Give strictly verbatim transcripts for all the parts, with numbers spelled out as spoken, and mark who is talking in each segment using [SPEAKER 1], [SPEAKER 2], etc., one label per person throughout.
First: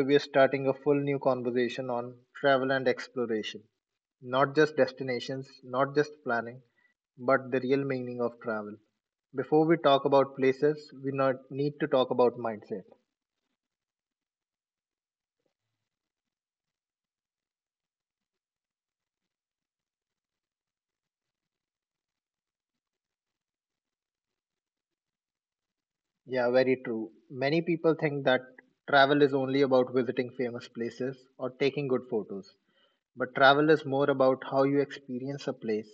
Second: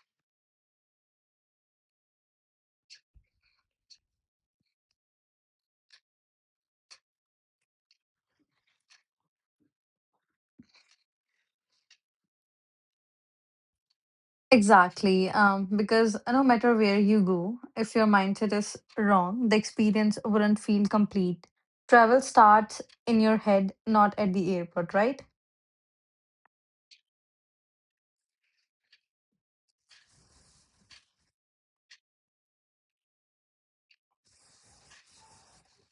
[SPEAKER 1] we are starting a full new conversation on travel and exploration. Not just destinations, not just planning, but the real meaning of travel. Before we talk about places, we not need to talk about mindset.
[SPEAKER 2] Exactly, um, because uh, no matter where you go, if your mindset is wrong, the experience wouldn't feel complete. Travel starts in your head, not at the airport, right?
[SPEAKER 1] Yeah, very true. Many people think that travel is only about visiting famous places or taking good photos. But travel is more about how you experience a place,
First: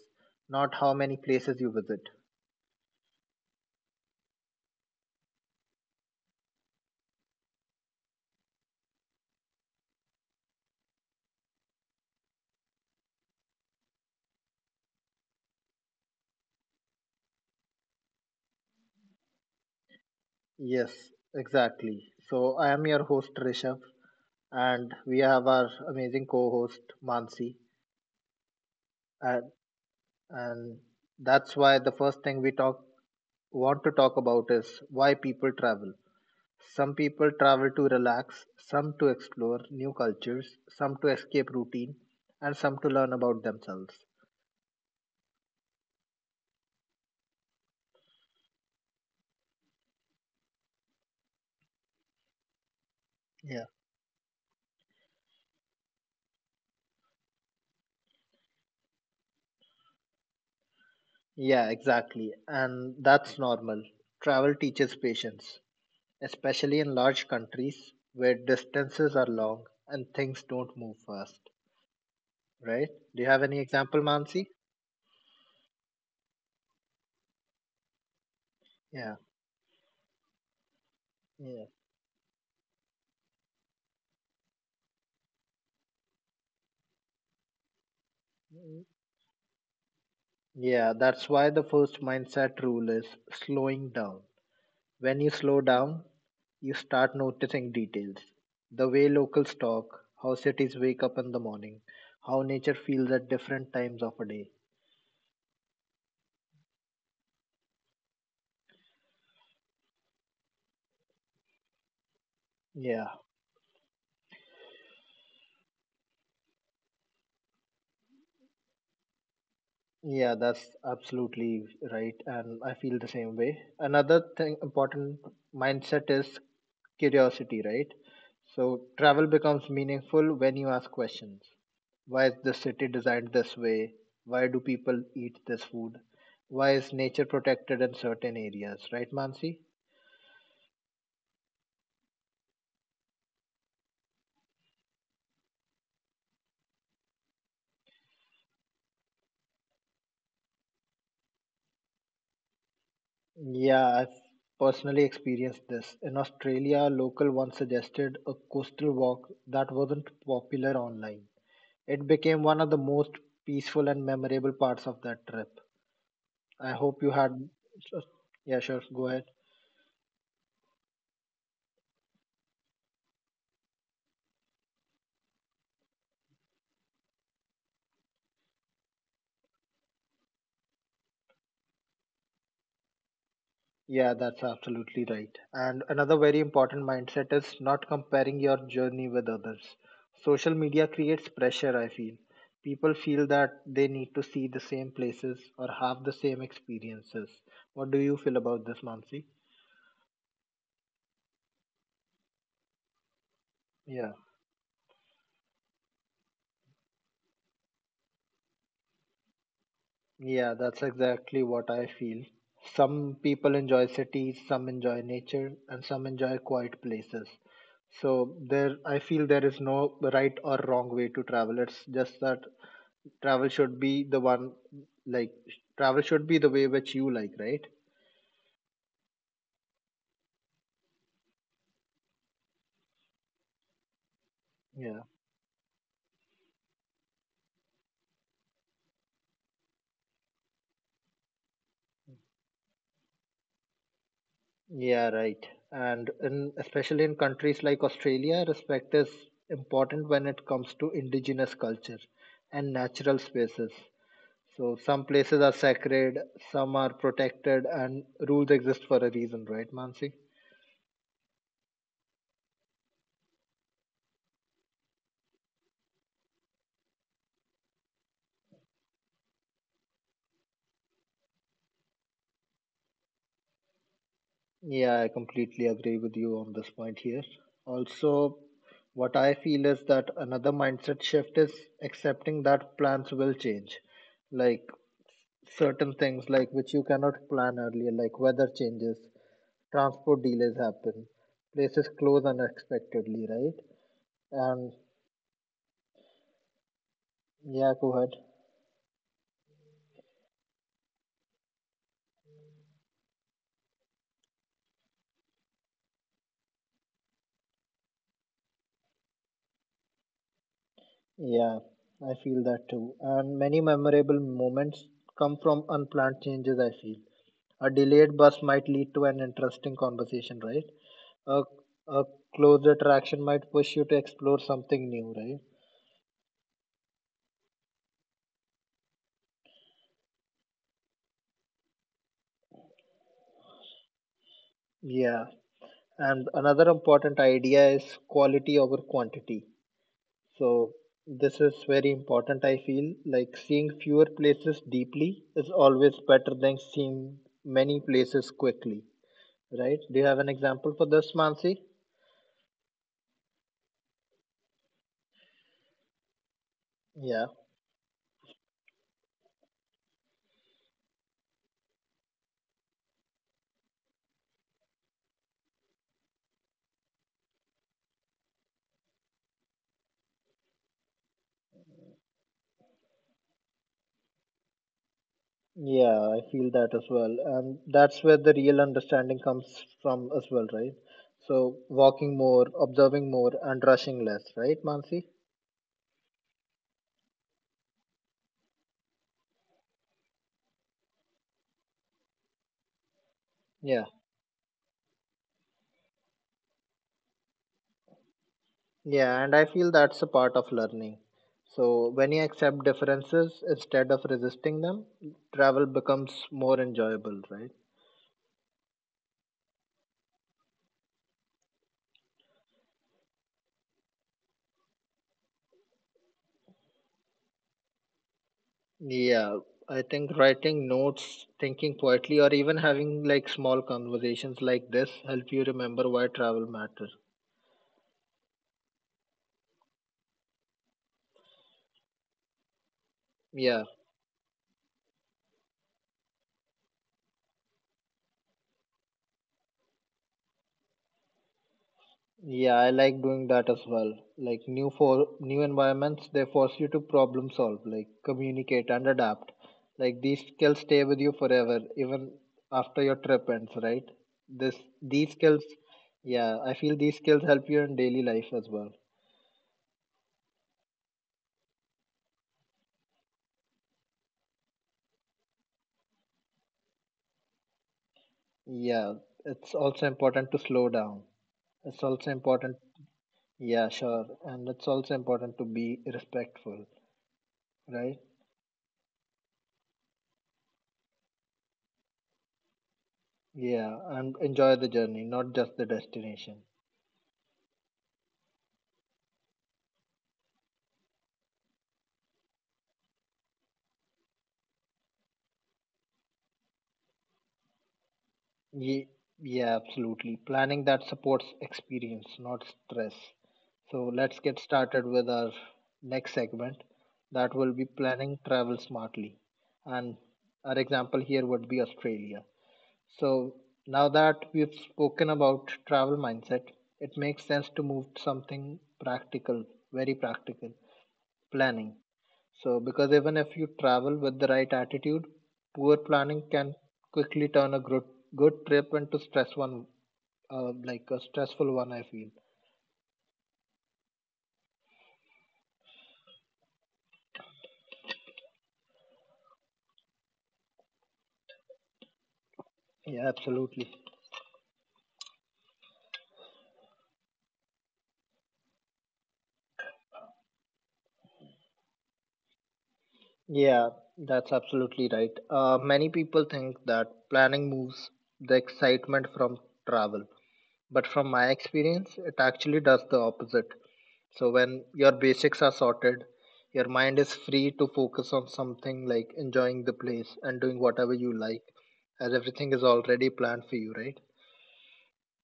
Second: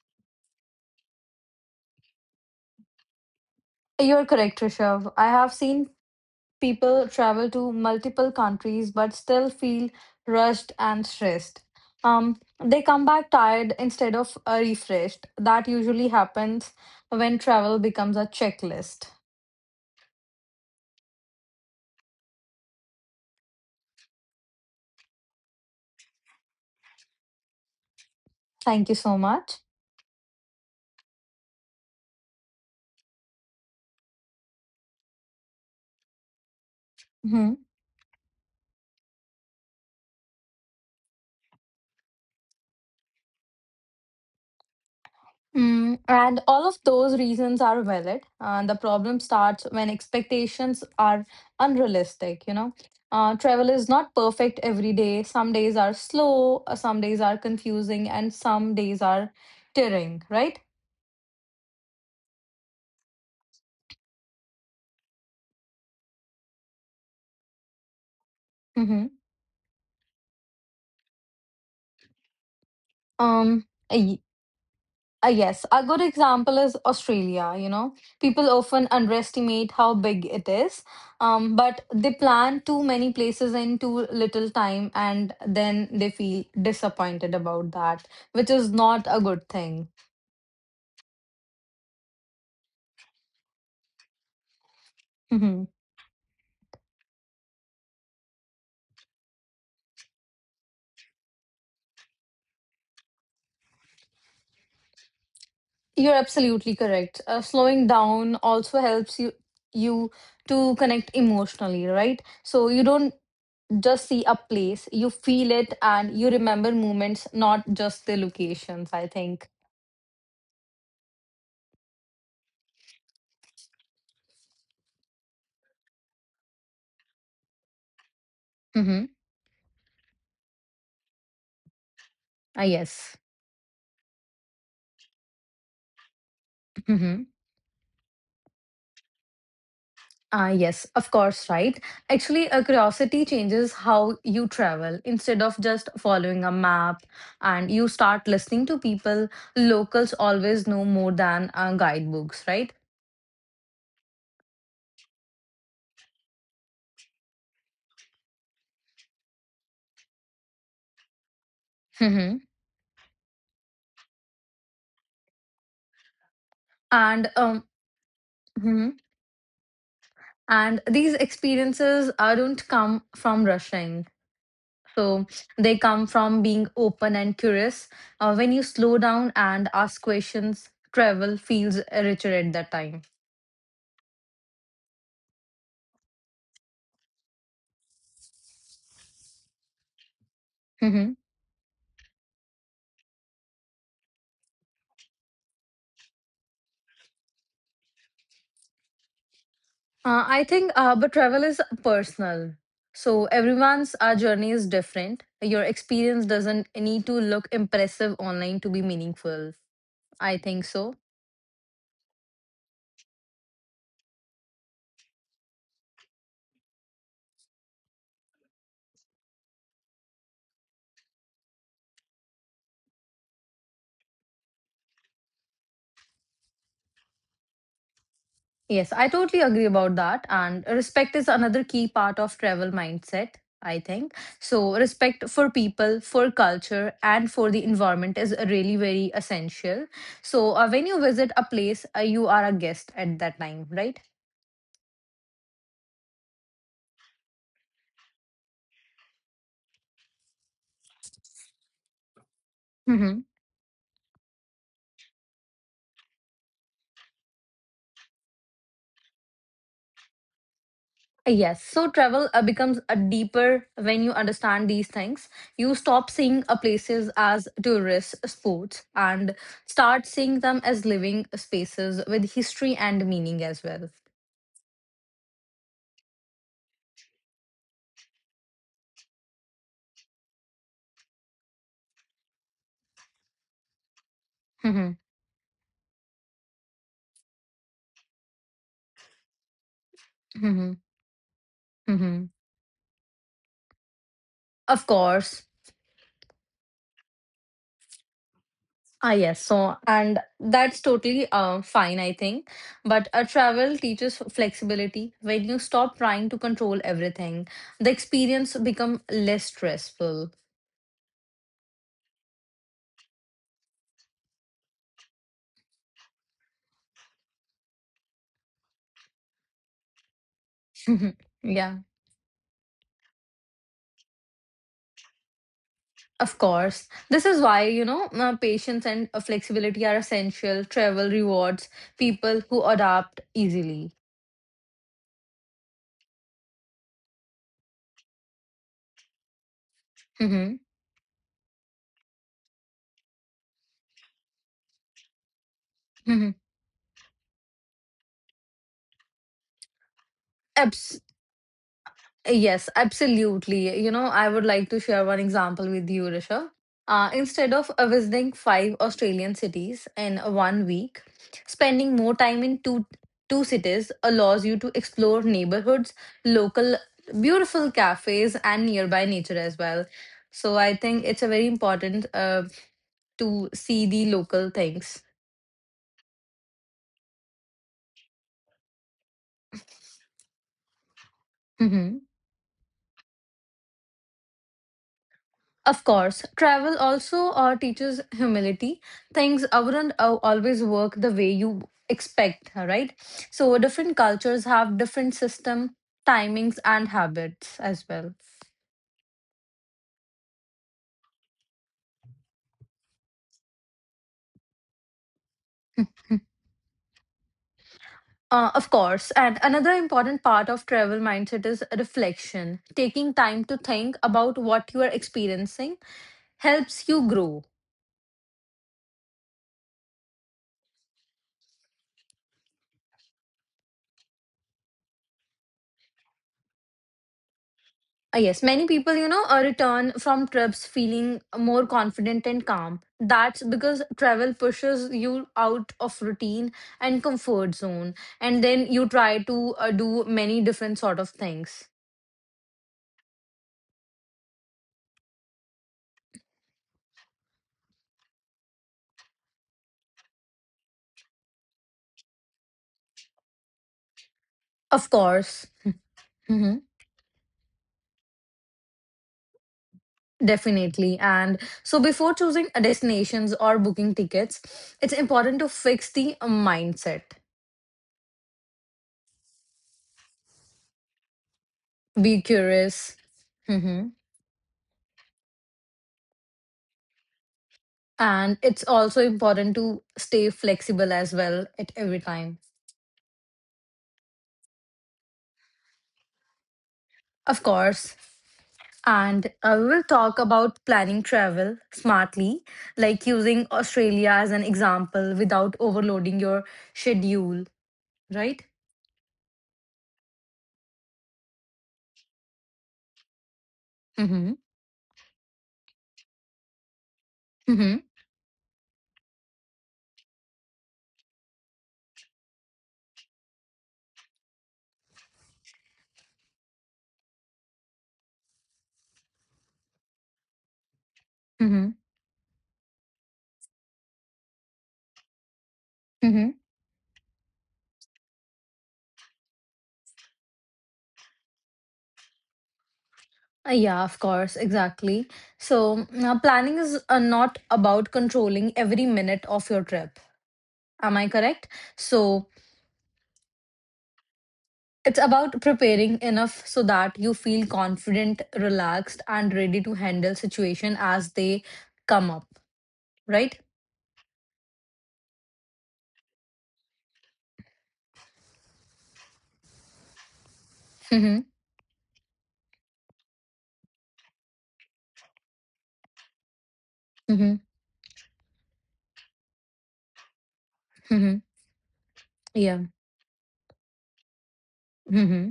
[SPEAKER 1] not how many places you visit.
[SPEAKER 2] You're correct, Rishabh. I have seen people travel to multiple countries but still feel rushed and stressed. Um, they come back tired instead of uh, refreshed. That usually happens when travel becomes a checklist.
[SPEAKER 1] Yes, exactly. So I am your host Rishabh, and we have our amazing co-host Mansi,
[SPEAKER 2] Thank you so
[SPEAKER 1] and,
[SPEAKER 2] much.
[SPEAKER 1] and that's why the first thing we talk want to talk about is why people travel. Some people
[SPEAKER 2] Mhm.
[SPEAKER 1] travel to relax, some to explore new cultures, some to escape routine, and some to learn about themselves.
[SPEAKER 2] Mm, and all of those reasons are valid. And the problem starts when expectations are unrealistic, you know. Uh, travel
[SPEAKER 1] Yeah.
[SPEAKER 2] is not perfect every day. Some days are slow, uh, some days are confusing, and some days are tiring, right?
[SPEAKER 1] Yeah, exactly. And that's normal. Travel teaches patience, especially in large countries where
[SPEAKER 2] Mm-hmm.
[SPEAKER 1] distances are long and things don't move fast, right? Do you have any
[SPEAKER 2] Um,
[SPEAKER 1] example, Mansi?
[SPEAKER 2] Uh, yes, a good example is Australia. You know, people often
[SPEAKER 1] Yeah,
[SPEAKER 2] underestimate how big it is, um,
[SPEAKER 1] yeah.
[SPEAKER 2] but they plan too many places in too little time, and then they feel disappointed about that, which is
[SPEAKER 1] Mm.
[SPEAKER 2] not a good thing.
[SPEAKER 1] Yeah, that's why the first mindset rule is slowing down. When you slow
[SPEAKER 2] Mhm.
[SPEAKER 1] down, you start noticing details. The way locals talk, how cities wake up in the morning, how nature feels at different times of a day.
[SPEAKER 2] You're absolutely correct. Uh, slowing down also helps you you to connect emotionally, right? So you don't
[SPEAKER 1] Yeah,
[SPEAKER 2] just see a place, you feel it, and you remember moments, not just the locations. I think.
[SPEAKER 1] yeah, that's absolutely right. And I feel the same way. Another thing, important mindset is curiosity, right? So
[SPEAKER 2] Mm-hmm.
[SPEAKER 1] travel becomes meaningful when you ask questions. Why is the
[SPEAKER 2] Ah,
[SPEAKER 1] city
[SPEAKER 2] yes.
[SPEAKER 1] designed this way? Why do people eat this food? Why is
[SPEAKER 2] Hmm.
[SPEAKER 1] nature protected in certain areas, right, Mansi?
[SPEAKER 2] Ah, yes, of course, right? Actually, a curiosity changes how you travel. Instead of just following a map and you start listening to people, locals always know more than uh, guidebooks, right?
[SPEAKER 1] Yeah, I've personally experienced this. In Australia, a local once suggested a coastal walk that wasn't popular online. It
[SPEAKER 2] Hmm.
[SPEAKER 1] became one of the most peaceful and memorable parts of that trip. I hope you
[SPEAKER 2] And
[SPEAKER 1] had.
[SPEAKER 2] um,
[SPEAKER 1] Yeah, sure.
[SPEAKER 2] mhm.
[SPEAKER 1] Go ahead.
[SPEAKER 2] And these experiences uh, don't come from rushing. So they come from being open and curious. Uh, when you slow down and ask questions, travel feels richer at that time.
[SPEAKER 1] Yeah, that's absolutely right. And another very important mindset is not comparing your journey with others. Social media
[SPEAKER 2] Mm-hmm.
[SPEAKER 1] creates pressure, I feel. People feel that they need to see the same places or have the same experiences. What do you feel about this, Mansi?
[SPEAKER 2] Uh, I think, uh, but travel is personal. So everyone's uh,
[SPEAKER 1] Yeah.
[SPEAKER 2] journey is different. Your experience doesn't need to look impressive online to be meaningful. I
[SPEAKER 1] Yeah,
[SPEAKER 2] think
[SPEAKER 1] that's
[SPEAKER 2] so.
[SPEAKER 1] exactly what I feel. Some people enjoy cities, some enjoy nature, and some enjoy quiet places. So there, I feel there is no right or wrong way to travel. It's just that travel should be the one, like travel should be the way which you like, right?
[SPEAKER 2] Yes, I totally agree about that. And respect is another key part of travel mindset, I think. So
[SPEAKER 1] Yeah,
[SPEAKER 2] respect for people, for culture, and for the environment is really very essential. So uh, when you visit a place, uh, you are a guest at that time, right?
[SPEAKER 1] yeah, right. And in, especially in countries like Australia, respect is important when it comes to indigenous culture and
[SPEAKER 2] Mm-hmm.
[SPEAKER 1] natural spaces. So some places are sacred, some are protected, and rules exist for a reason, right, Mansi?
[SPEAKER 2] Yes, so travel uh, becomes a deeper when you understand these things. You stop seeing uh, places as tourist spots and start seeing them as living spaces with history and meaning as well.
[SPEAKER 1] Yeah, I completely agree with you on this point here. Also, what I feel is that another mindset shift is accepting that plans will change. Like
[SPEAKER 2] Mhm,
[SPEAKER 1] certain things like which you cannot plan earlier, like weather changes, transport delays
[SPEAKER 2] mhm,
[SPEAKER 1] happen, places
[SPEAKER 2] mhm.
[SPEAKER 1] close unexpectedly, right? And
[SPEAKER 2] Of course.
[SPEAKER 1] yeah, go ahead.
[SPEAKER 2] Ah, yes. So, and that's totally uh, fine, I think. But a travel teaches flexibility. When you stop trying to control everything, the experience become less stressful.
[SPEAKER 1] Yeah, I feel that too. And many memorable moments come from unplanned changes, I feel. A delayed bus might lead to an interesting conversation, right? A,
[SPEAKER 2] Yeah.
[SPEAKER 1] a closer traction might push you to explore something new, right?
[SPEAKER 2] Of course. This is why, you know, uh, patience and uh, flexibility are essential. Travel rewards people who adapt easily.
[SPEAKER 1] Yeah. And another important idea is quality over quantity.
[SPEAKER 2] Hmm.
[SPEAKER 1] So this is very important, I feel. Like seeing fewer places deeply is always
[SPEAKER 2] Hmm.
[SPEAKER 1] better than seeing many places quickly, right? Do you have an example for this, Mansi?
[SPEAKER 2] Yes, absolutely. You know, I would like to share one example with you, Risha. Uh,
[SPEAKER 1] Yeah,
[SPEAKER 2] instead of uh, visiting five Australian cities in one week, spending more time in two two cities allows you to explore neighborhoods, local beautiful cafes, and nearby nature as well. So I think it's a very important uh, to see the local things.
[SPEAKER 1] yeah, I feel that as well. And that's where the real understanding comes from as well, right? So
[SPEAKER 2] Mm-hmm.
[SPEAKER 1] walking more, observing more, and rushing less, right, Mansi?
[SPEAKER 2] Of course, travel also uh, teaches humility. Things wouldn't uh, always work the way you expect, right? So
[SPEAKER 1] Yeah,
[SPEAKER 2] different cultures have different system, timings, and habits as well.
[SPEAKER 1] yeah, and I feel that's a part of learning. So when you accept differences instead of resisting them, travel becomes more enjoyable, right?
[SPEAKER 2] Uh, of course, and another important part of travel mindset is reflection. Taking time to think about what you are experiencing helps you grow.
[SPEAKER 1] Yeah, I think writing notes, thinking quietly, or even having like small conversations like this help you remember why travel matters.
[SPEAKER 2] Uh, yes, many people, you know, uh, return from trips feeling more confident and calm. That's
[SPEAKER 1] Yeah,
[SPEAKER 2] because travel pushes you out of routine and comfort zone, and then you try to uh, do many different sort of things.
[SPEAKER 1] yeah, I like doing that as well. Like new for new environments, they force you to problem solve, like communicate and adapt. Like these skills stay with you forever, even after your trip ends, right? This
[SPEAKER 2] Of
[SPEAKER 1] these
[SPEAKER 2] course.
[SPEAKER 1] skills, yeah,
[SPEAKER 2] Hmm.
[SPEAKER 1] I feel these skills help you in daily life as well.
[SPEAKER 2] Definitely. And so before choosing uh, destinations or booking tickets, it's important to fix the uh, mindset.
[SPEAKER 1] Yeah, it's also important to slow down. It's also
[SPEAKER 2] Be
[SPEAKER 1] important,
[SPEAKER 2] curious.
[SPEAKER 1] yeah,
[SPEAKER 2] Hmm.
[SPEAKER 1] sure, and it's also important to be respectful, right?
[SPEAKER 2] And it's also important to stay flexible as well at every time.
[SPEAKER 1] Yeah, and enjoy the journey, not just the destination.
[SPEAKER 2] Of course, and I will talk about planning travel smartly, like using Australia as an example without overloading your schedule, right?
[SPEAKER 1] Ye- yeah, absolutely. Planning that supports experience, not stress. So let's
[SPEAKER 2] Mm-hmm.
[SPEAKER 1] get started with our next segment. That will be
[SPEAKER 2] Mm-hmm.
[SPEAKER 1] planning travel smartly. And our example here would be Australia. So, now that we've spoken about travel mindset, it makes sense to move to something practical, very practical
[SPEAKER 2] Mm-hmm.
[SPEAKER 1] planning. So, because even if you travel with the right attitude, poor planning
[SPEAKER 2] Mm-hmm.
[SPEAKER 1] can quickly turn a good good trip into stress one, uh, like a stressful one. I feel.
[SPEAKER 2] Uh, Yeah, of course, exactly. So, mm, uh, planning is uh, not about controlling every minute of your trip. Am I correct? So,
[SPEAKER 1] Yeah, absolutely.
[SPEAKER 2] it's about preparing enough so that you feel confident, relaxed, and ready to handle situation as they come up, right?
[SPEAKER 1] Yeah, that's absolutely right. Uh, many people think that planning moves the excitement from travel, but from
[SPEAKER 2] Mm-hmm.
[SPEAKER 1] my experience, it actually does the opposite. So when your basics are sorted, your mind is free to focus on something like enjoying the place and doing whatever
[SPEAKER 2] Mm-hmm.
[SPEAKER 1] you like, as
[SPEAKER 2] Yeah.
[SPEAKER 1] everything is already planned for you, right?
[SPEAKER 2] Mm-hmm.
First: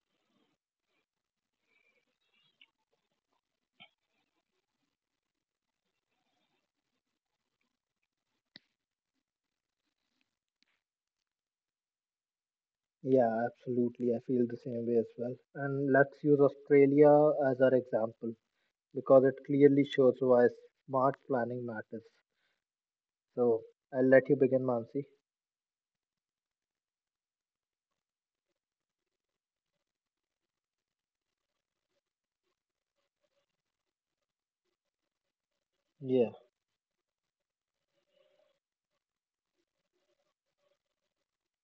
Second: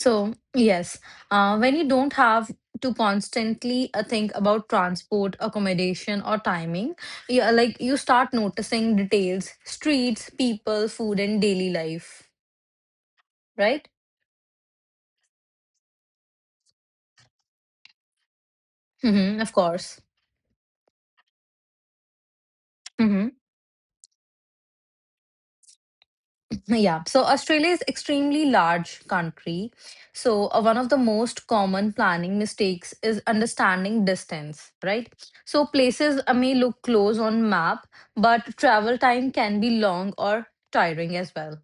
[SPEAKER 2] So, yes, uh, when you don't have to constantly uh, think about transport, accommodation, or timing, yeah, like you start noticing details, streets, people, food, and daily life,
[SPEAKER 1] Yeah,
[SPEAKER 2] right?
[SPEAKER 1] absolutely. I feel the same way as well. And let's use Australia as our example because
[SPEAKER 2] Mm-hmm.
[SPEAKER 1] it
[SPEAKER 2] Of
[SPEAKER 1] clearly
[SPEAKER 2] course.
[SPEAKER 1] shows why smart planning matters.
[SPEAKER 2] Mm-hmm.
[SPEAKER 1] So I'll let you begin, Mansi.
[SPEAKER 2] Yeah, so Australia is extremely large country. So uh, one of the most common planning mistakes is understanding distance, right? So places
[SPEAKER 1] Yeah.
[SPEAKER 2] uh, may look close on map, but travel time can be long or tiring as well.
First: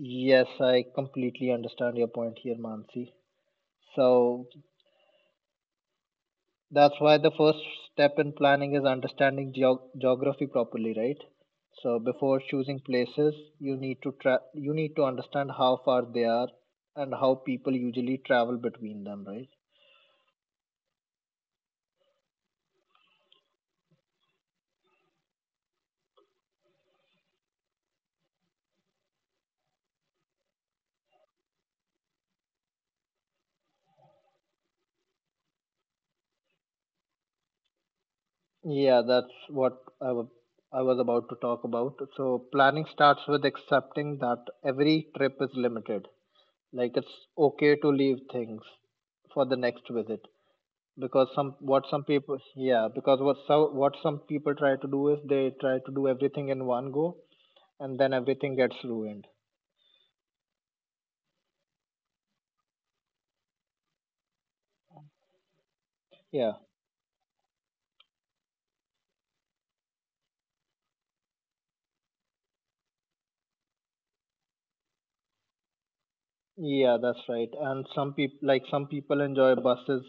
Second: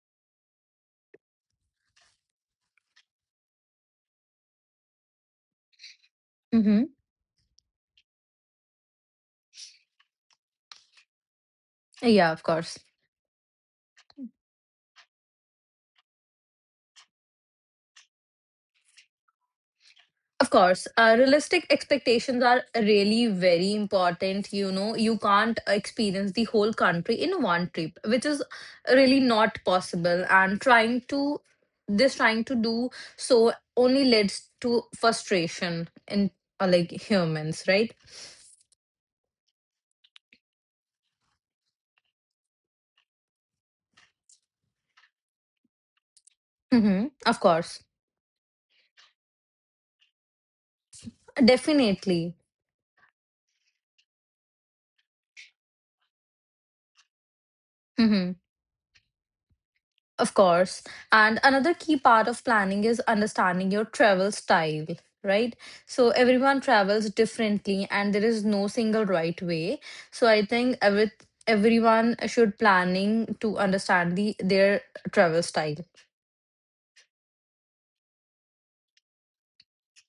[SPEAKER 1] Yes, I completely understand your point here, Mansi. So
[SPEAKER 2] Mm-hmm.
[SPEAKER 1] that's why the first step in planning is understanding geo- geography properly, right? So
[SPEAKER 2] Yeah, of
[SPEAKER 1] before
[SPEAKER 2] course.
[SPEAKER 1] choosing places, you need to tra- you need to understand how far they are and how people usually travel between them, right?
[SPEAKER 2] Of course, uh, realistic expectations are really very important. You know, you can't experience the whole country in one trip, which is really not possible. And trying to, this trying to do so only leads to frustration in uh, like humans, right?
[SPEAKER 1] Yeah, that's what I wa- I was about to talk about. So planning starts with accepting that every trip is limited. Like
[SPEAKER 2] Mm-hmm.
[SPEAKER 1] it's
[SPEAKER 2] Of
[SPEAKER 1] okay
[SPEAKER 2] course,
[SPEAKER 1] to leave things for the next visit, because some what some
[SPEAKER 2] definitely.
[SPEAKER 1] people yeah, because what so what some people try to do is they try to do everything in one go, and then
[SPEAKER 2] Mm-hmm.
[SPEAKER 1] everything gets ruined.
[SPEAKER 2] Of course. And another key part of planning is understanding your travel style, right? So
[SPEAKER 1] Yeah,
[SPEAKER 2] everyone travels differently and there is no single right way. So I think every everyone should planning to understand the their travel style.
[SPEAKER 1] yeah, that's right. And some people, like some people enjoy buses,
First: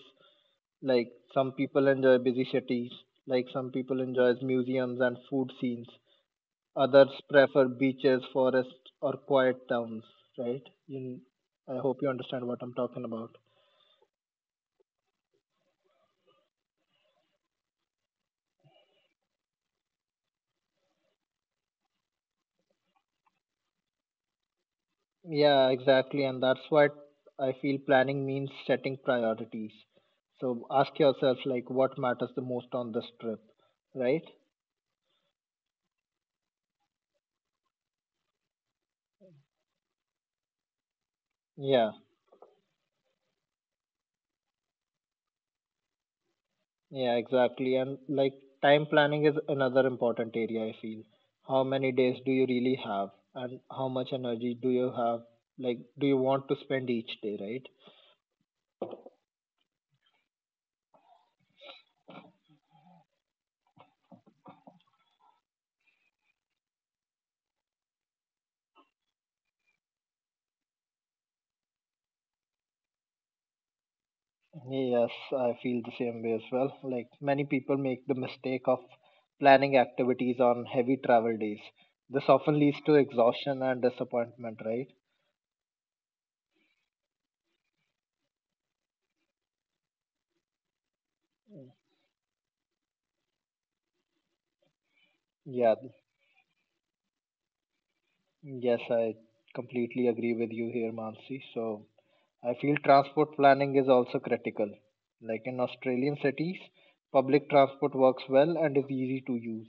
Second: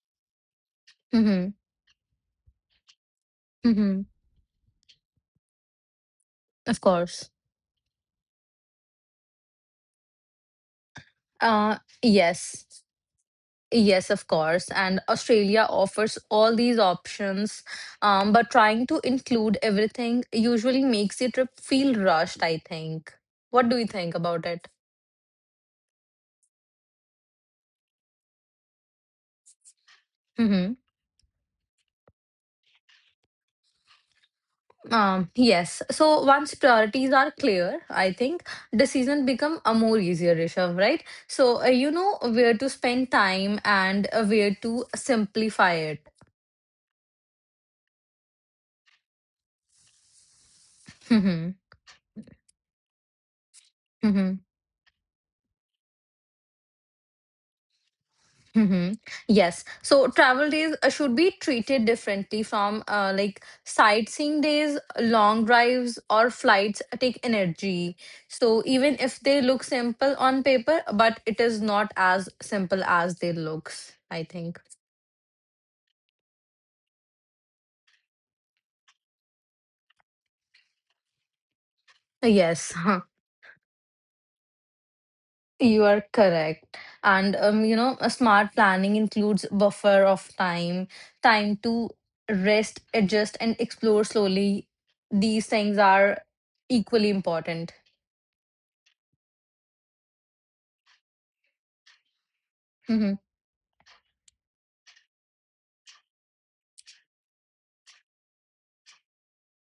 [SPEAKER 1] like
[SPEAKER 2] Mm-hmm.
[SPEAKER 1] some people enjoy busy cities, like some people
[SPEAKER 2] Mm-hmm.
[SPEAKER 1] enjoys museums and food scenes,
[SPEAKER 2] Of
[SPEAKER 1] others
[SPEAKER 2] course.
[SPEAKER 1] prefer beaches, forests, or quiet towns, right, you,
[SPEAKER 2] Uh
[SPEAKER 1] I hope you understand what
[SPEAKER 2] yes.
[SPEAKER 1] I'm talking about.
[SPEAKER 2] Yes, of course. And Australia offers all these options, um, but trying to include everything usually makes your trip feel rushed, I think. What do you think about it?
[SPEAKER 1] Yeah, exactly. And that's what I feel planning means setting priorities. So
[SPEAKER 2] Hmm.
[SPEAKER 1] ask yourself, like, what matters the most on this trip, right?
[SPEAKER 2] Um, yes. So once priorities are clear, I think decisions become a more easier, Rishabh, right? So uh,
[SPEAKER 1] Yeah,
[SPEAKER 2] you know where to spend time and uh, where to simplify it.
[SPEAKER 1] yeah, exactly. And like, time planning is another important area, I feel.
[SPEAKER 2] Hmm.
[SPEAKER 1] How many days do you really have? And how much
[SPEAKER 2] Hmm.
[SPEAKER 1] energy do you have? Like, do you want to spend each day, right?
[SPEAKER 2] Mm-hmm. Yes. So travel days uh, should be treated differently from uh, like sightseeing days, long drives, or flights take energy. So even if they look simple on paper, but it is not as simple as they looks, I think.
[SPEAKER 1] Yes, I feel the same way as well. Like many people make the mistake of planning activities on heavy travel days. This often
[SPEAKER 2] Yes,
[SPEAKER 1] leads to exhaustion and disappointment, right?
[SPEAKER 2] you are correct. And um, you know, a smart planning includes buffer of time, time to rest, adjust, and explore slowly. These
[SPEAKER 1] Yeah,
[SPEAKER 2] things are equally important.
[SPEAKER 1] yes, I completely agree with you here, Mansi. So I feel
[SPEAKER 2] Mm-hmm.
[SPEAKER 1] transport planning is also critical. Like in Australian cities, public transport works well and is easy to use.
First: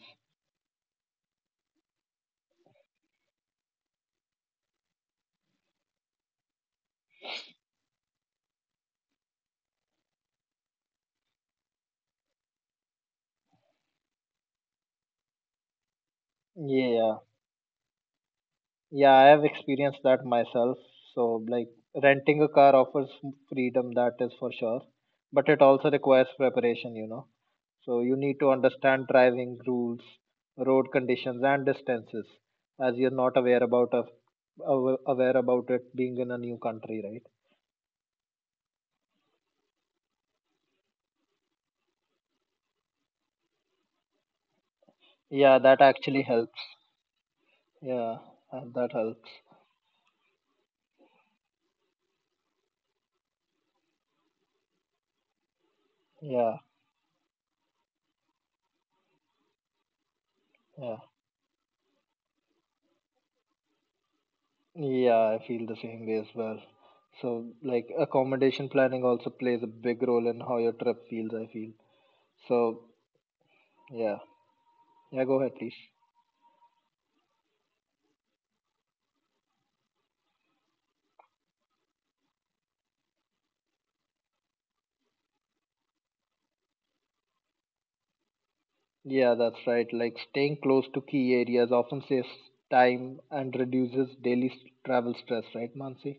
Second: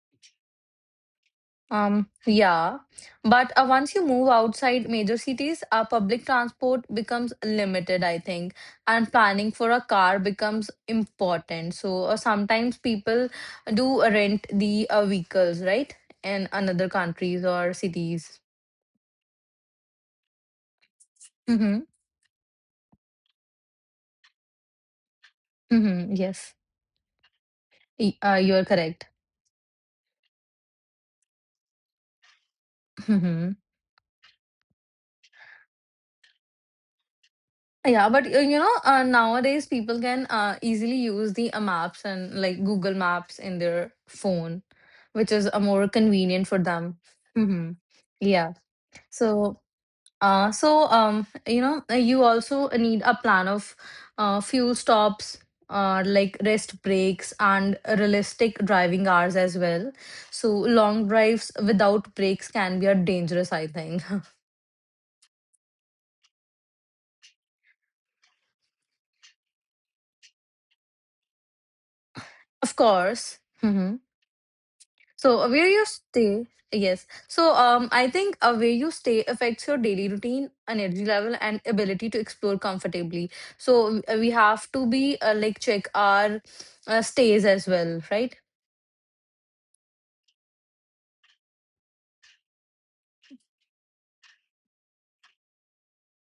[SPEAKER 2] Um, yeah, but uh, once you move outside major cities, uh, public transport becomes limited, I think, and planning for a car becomes important. So uh, sometimes people do rent the uh, vehicles, right, in another
[SPEAKER 1] Yeah,
[SPEAKER 2] countries or cities.
[SPEAKER 1] yeah, I have experienced that myself. So, like,
[SPEAKER 2] Mm-hmm.
[SPEAKER 1] renting a car offers freedom, that is for sure. But it also
[SPEAKER 2] Mm-hmm.
[SPEAKER 1] requires
[SPEAKER 2] Yes,
[SPEAKER 1] preparation, you know. So, you
[SPEAKER 2] Y- uh,
[SPEAKER 1] need to
[SPEAKER 2] you're correct.
[SPEAKER 1] understand driving rules, road conditions, and distances, as you're not aware about of, aw- aware about it being in a new country, right?
[SPEAKER 2] Yeah, but uh, you know, uh, nowadays people can uh, easily use the uh, maps and like Google Maps in their phone, which is uh,
[SPEAKER 1] Yeah, that
[SPEAKER 2] more
[SPEAKER 1] actually
[SPEAKER 2] convenient for
[SPEAKER 1] helps.
[SPEAKER 2] them. Hmm.
[SPEAKER 1] Yeah,
[SPEAKER 2] Yeah.
[SPEAKER 1] and that helps.
[SPEAKER 2] So, uh, so um, you know, uh, you also need a plan of uh, fuel stops, uh, like
[SPEAKER 1] Yeah,
[SPEAKER 2] rest breaks and realistic driving hours as well. So
[SPEAKER 1] yeah.
[SPEAKER 2] long drives without breaks can be a dangerous, I think.
[SPEAKER 1] Yeah, I feel the same way as well. So, like, accommodation planning also plays a big role in how your trip feels, I feel.
[SPEAKER 2] Of
[SPEAKER 1] So,
[SPEAKER 2] course. Mm-hmm.
[SPEAKER 1] yeah. Yeah,
[SPEAKER 2] So
[SPEAKER 1] go
[SPEAKER 2] uh,
[SPEAKER 1] ahead,
[SPEAKER 2] where
[SPEAKER 1] please.
[SPEAKER 2] you stay, yes. So um, I think uh, where you stay affects your daily routine, energy level, and ability to explore comfortably. So uh, we have to be uh, like check our uh, stays as well, right?
[SPEAKER 1] Yeah, that's right. Like, staying close to key areas often saves time and reduces daily s- travel stress, right, Mansi?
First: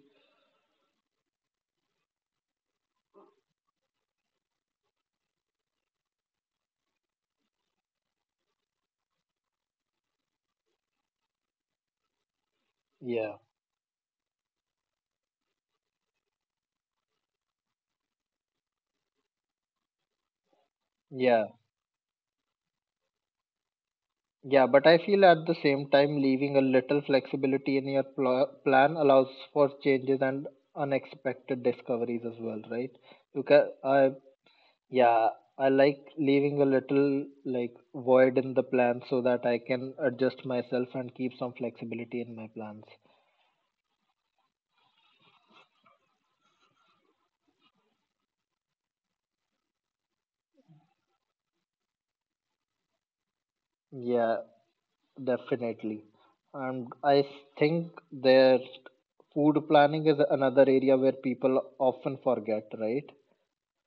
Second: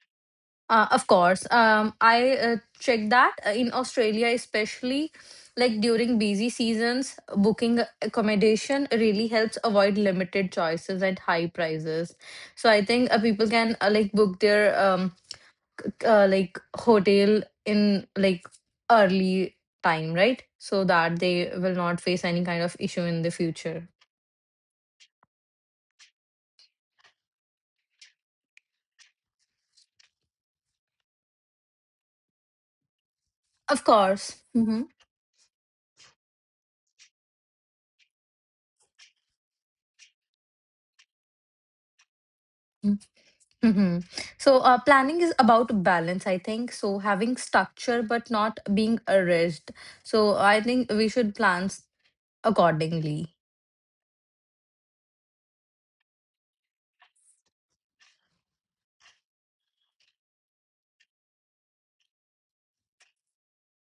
[SPEAKER 2] Uh, of course. Um, I uh, check that uh, in Australia, especially like during busy seasons, booking accommodation really helps avoid limited choices and high prices. So I think uh,
[SPEAKER 1] Yeah.
[SPEAKER 2] people can uh, like book their um uh, like hotel in like early time, right? So that
[SPEAKER 1] Yeah.
[SPEAKER 2] they will not face any kind of issue in the future.
[SPEAKER 1] Yeah, but I feel at the same time, leaving a little flexibility in your pl- plan allows for changes and unexpected discoveries as well, right? You can,
[SPEAKER 2] Of
[SPEAKER 1] I
[SPEAKER 2] course. Hmm.
[SPEAKER 1] Yeah, I like leaving a little like void in the plan so that I can adjust myself and keep some flexibility in my plans.
[SPEAKER 2] Hmm. So uh, planning is about balance, I think. So having structure but not being a rigid. So I think we should plan s- accordingly.
[SPEAKER 1] Yeah, definitely. And I think their food planning is another area where people often forget, right?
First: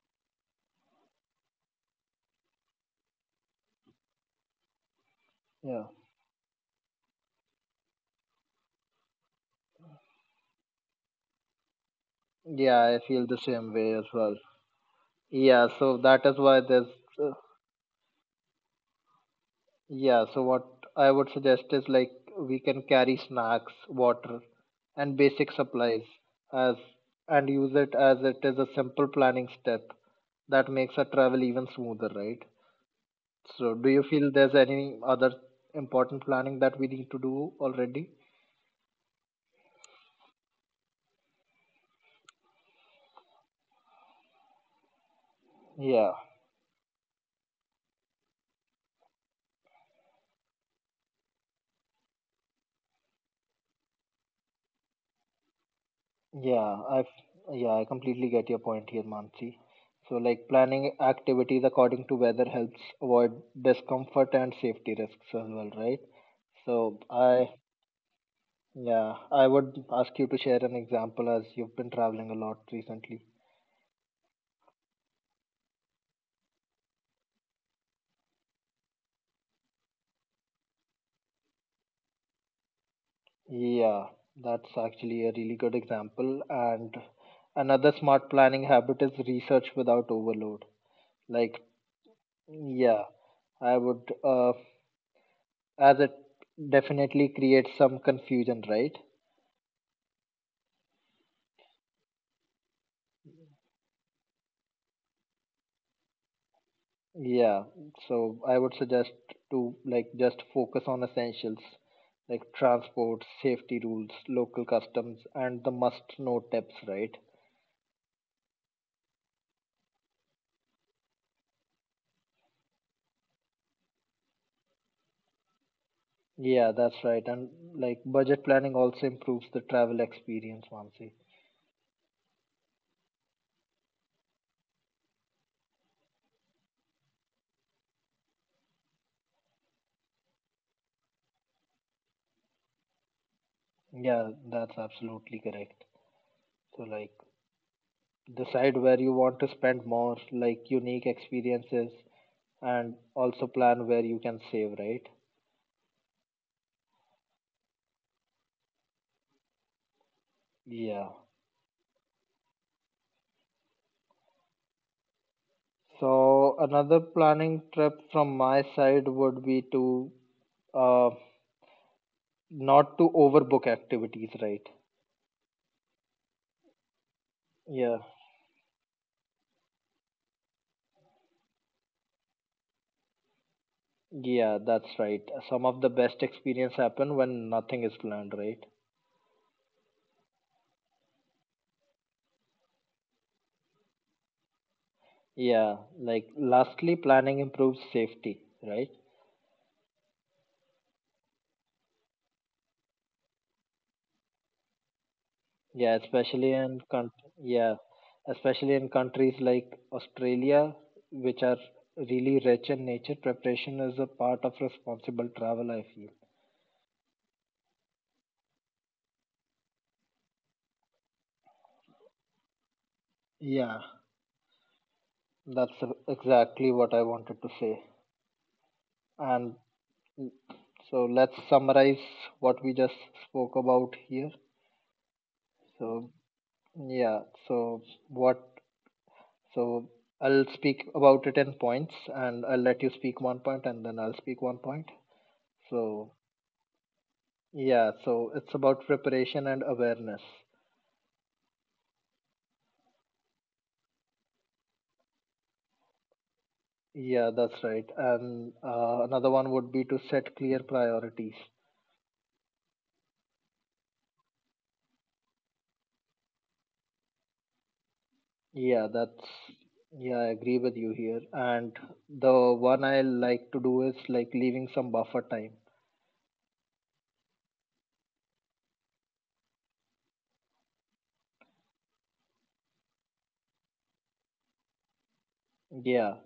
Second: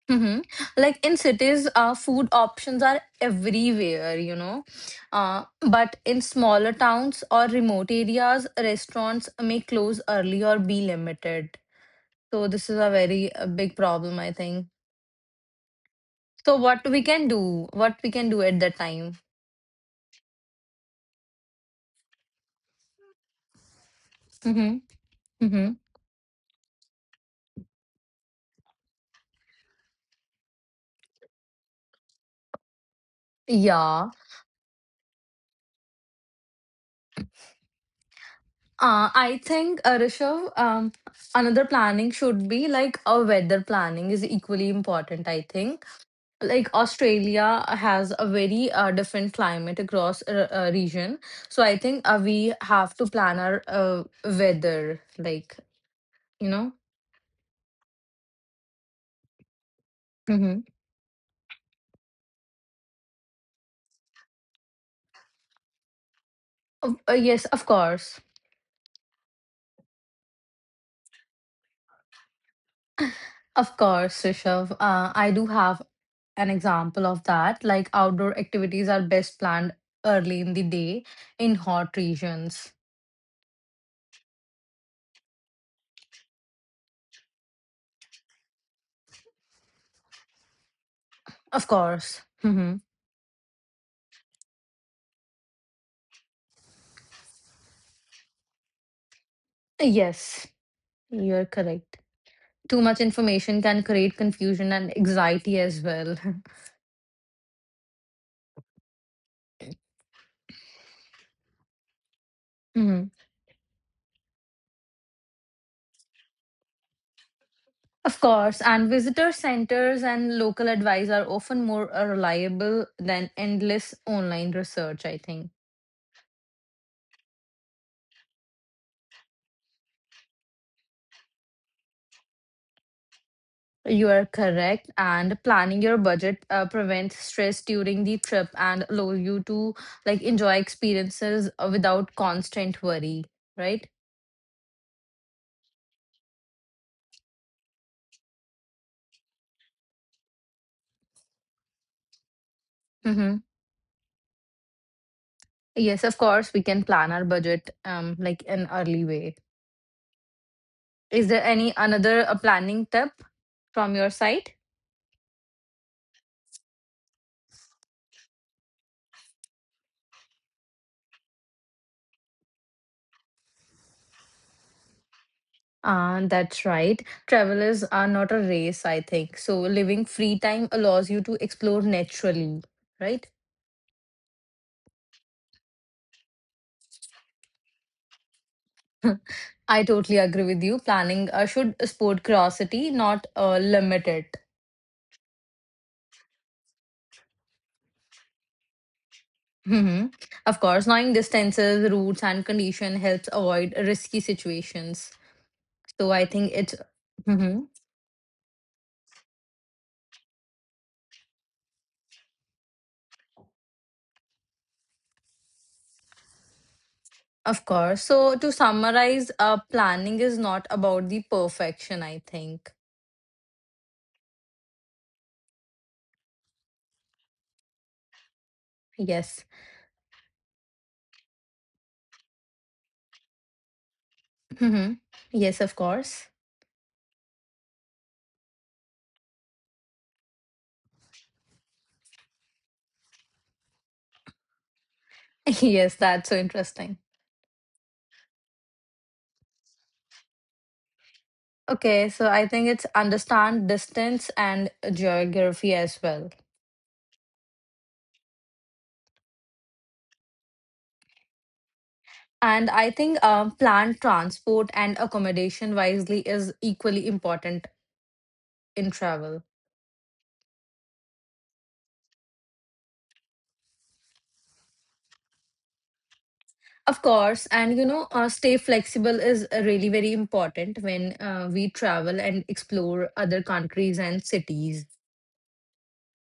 [SPEAKER 2] Mm-hmm. Like in cities, uh, food options are everywhere, you know. Uh,
[SPEAKER 1] Yeah.
[SPEAKER 2] but in smaller towns or remote areas, restaurants may close early or be limited. So this is
[SPEAKER 1] Yeah,
[SPEAKER 2] a
[SPEAKER 1] I feel
[SPEAKER 2] very
[SPEAKER 1] the
[SPEAKER 2] uh,
[SPEAKER 1] same
[SPEAKER 2] big
[SPEAKER 1] way as
[SPEAKER 2] problem, I
[SPEAKER 1] well.
[SPEAKER 2] think.
[SPEAKER 1] Yeah, so that is
[SPEAKER 2] So
[SPEAKER 1] why
[SPEAKER 2] what
[SPEAKER 1] there's
[SPEAKER 2] we can
[SPEAKER 1] uh,
[SPEAKER 2] do, what we can do at that time.
[SPEAKER 1] yeah, so what I would suggest is like we can carry snacks, water,
[SPEAKER 2] Mm-hmm.
[SPEAKER 1] and basic
[SPEAKER 2] Mm-hmm.
[SPEAKER 1] supplies as and use it as it is a simple planning step that makes our travel even smoother, right? So do you
[SPEAKER 2] Yeah.
[SPEAKER 1] feel there's any other important planning that we need to do already?
[SPEAKER 2] Uh, I think, uh, Rishabh, um, another planning should be like a weather planning is equally important, I think.
[SPEAKER 1] Yeah,
[SPEAKER 2] Like Australia has a very uh, different climate across a, a region. So I think uh, we have to plan our uh, weather like you know
[SPEAKER 1] yeah, I've yeah, I completely get your point here, Mansi. So like
[SPEAKER 2] hmm.
[SPEAKER 1] planning activities according to weather helps avoid discomfort and safety risks as well, right?
[SPEAKER 2] Uh,
[SPEAKER 1] So
[SPEAKER 2] yes,
[SPEAKER 1] I
[SPEAKER 2] of course.
[SPEAKER 1] Yeah, I would ask you to share an example as you've been traveling a lot recently.
[SPEAKER 2] Of course, rishav uh, I do have an example of that, like outdoor activities are best planned early in the day in hot regions.
[SPEAKER 1] Yeah, that's actually a really good example. And another smart planning habit is research without overload. Like,
[SPEAKER 2] Of course. Hmm.
[SPEAKER 1] yeah, I would, uh, as it definitely creates some confusion, right?
[SPEAKER 2] Yes, you're correct. Too much information can create confusion and anxiety as well.
[SPEAKER 1] Yeah, so I would suggest to like just focus on essentials like
[SPEAKER 2] Mhm.
[SPEAKER 1] transport, safety rules, local customs, and the must know tips, right?
[SPEAKER 2] Of course, and visitor centers and local advice are often more uh, reliable than endless online research, I think.
[SPEAKER 1] Yeah, that's right. And like budget planning also improves the travel experience, Mansi.
[SPEAKER 2] You are correct, and planning your budget uh, prevents stress during the trip and allow you to like enjoy experiences uh, without constant worry, right?
[SPEAKER 1] Yeah, that's absolutely correct. So like decide where you want to spend more, like unique experiences, and
[SPEAKER 2] Mm-hmm.
[SPEAKER 1] also plan where you can save, right?
[SPEAKER 2] Yes, of course, we can plan our budget um like an early way.
[SPEAKER 1] Yeah.
[SPEAKER 2] Is there any another uh, planning tip from your side?
[SPEAKER 1] So another planning trip from my side would be to uh not to overbook activities, right?
[SPEAKER 2] Ah, that's right. Travelers
[SPEAKER 1] Yeah.
[SPEAKER 2] are not a race, I think. So living free time allows you to explore naturally, right?
[SPEAKER 1] Yeah, that's right. Some of the best experience happen when nothing is planned, right?
[SPEAKER 2] I totally agree with you. Planning uh, should sport curiosity, not uh, limit it.
[SPEAKER 1] Yeah, like lastly, planning improves safety, right?
[SPEAKER 2] Mhm. Of course, knowing distances, routes, and condition helps avoid risky situations.
[SPEAKER 1] Yeah,
[SPEAKER 2] So I think
[SPEAKER 1] especially
[SPEAKER 2] it's.
[SPEAKER 1] in country,
[SPEAKER 2] Mhm.
[SPEAKER 1] yeah, especially in countries like Australia, which are really rich in nature, preparation is a part of responsible travel, I feel.
[SPEAKER 2] Of course. So to summarize, uh, planning is not about the perfection, I think.
[SPEAKER 1] Yeah, that's e- exactly what I wanted to say.
[SPEAKER 2] Yes.
[SPEAKER 1] And mm, so let's summarize what we just spoke about here.
[SPEAKER 2] Mhm. Yes, of
[SPEAKER 1] So,
[SPEAKER 2] course.
[SPEAKER 1] yeah, so what So I'll speak about it in points and I'll let you speak one point and then I'll speak one point.
[SPEAKER 2] Yes,
[SPEAKER 1] So,
[SPEAKER 2] that's so interesting.
[SPEAKER 1] yeah, so it's about preparation and awareness.
[SPEAKER 2] Okay, so I think it's understand distance and geography as well.
[SPEAKER 1] Yeah, that's right. And uh, another one would be to set clear priorities.
[SPEAKER 2] And I think um, plan transport and accommodation wisely is equally important
[SPEAKER 1] Yeah,
[SPEAKER 2] in
[SPEAKER 1] that's,
[SPEAKER 2] travel.
[SPEAKER 1] yeah, I agree with you here. And the one I like to do is like leaving some buffer time.
[SPEAKER 2] Of course, and you know, uh, stay flexible is really very important when uh, we travel and explore other countries and cities.
[SPEAKER 1] Yeah.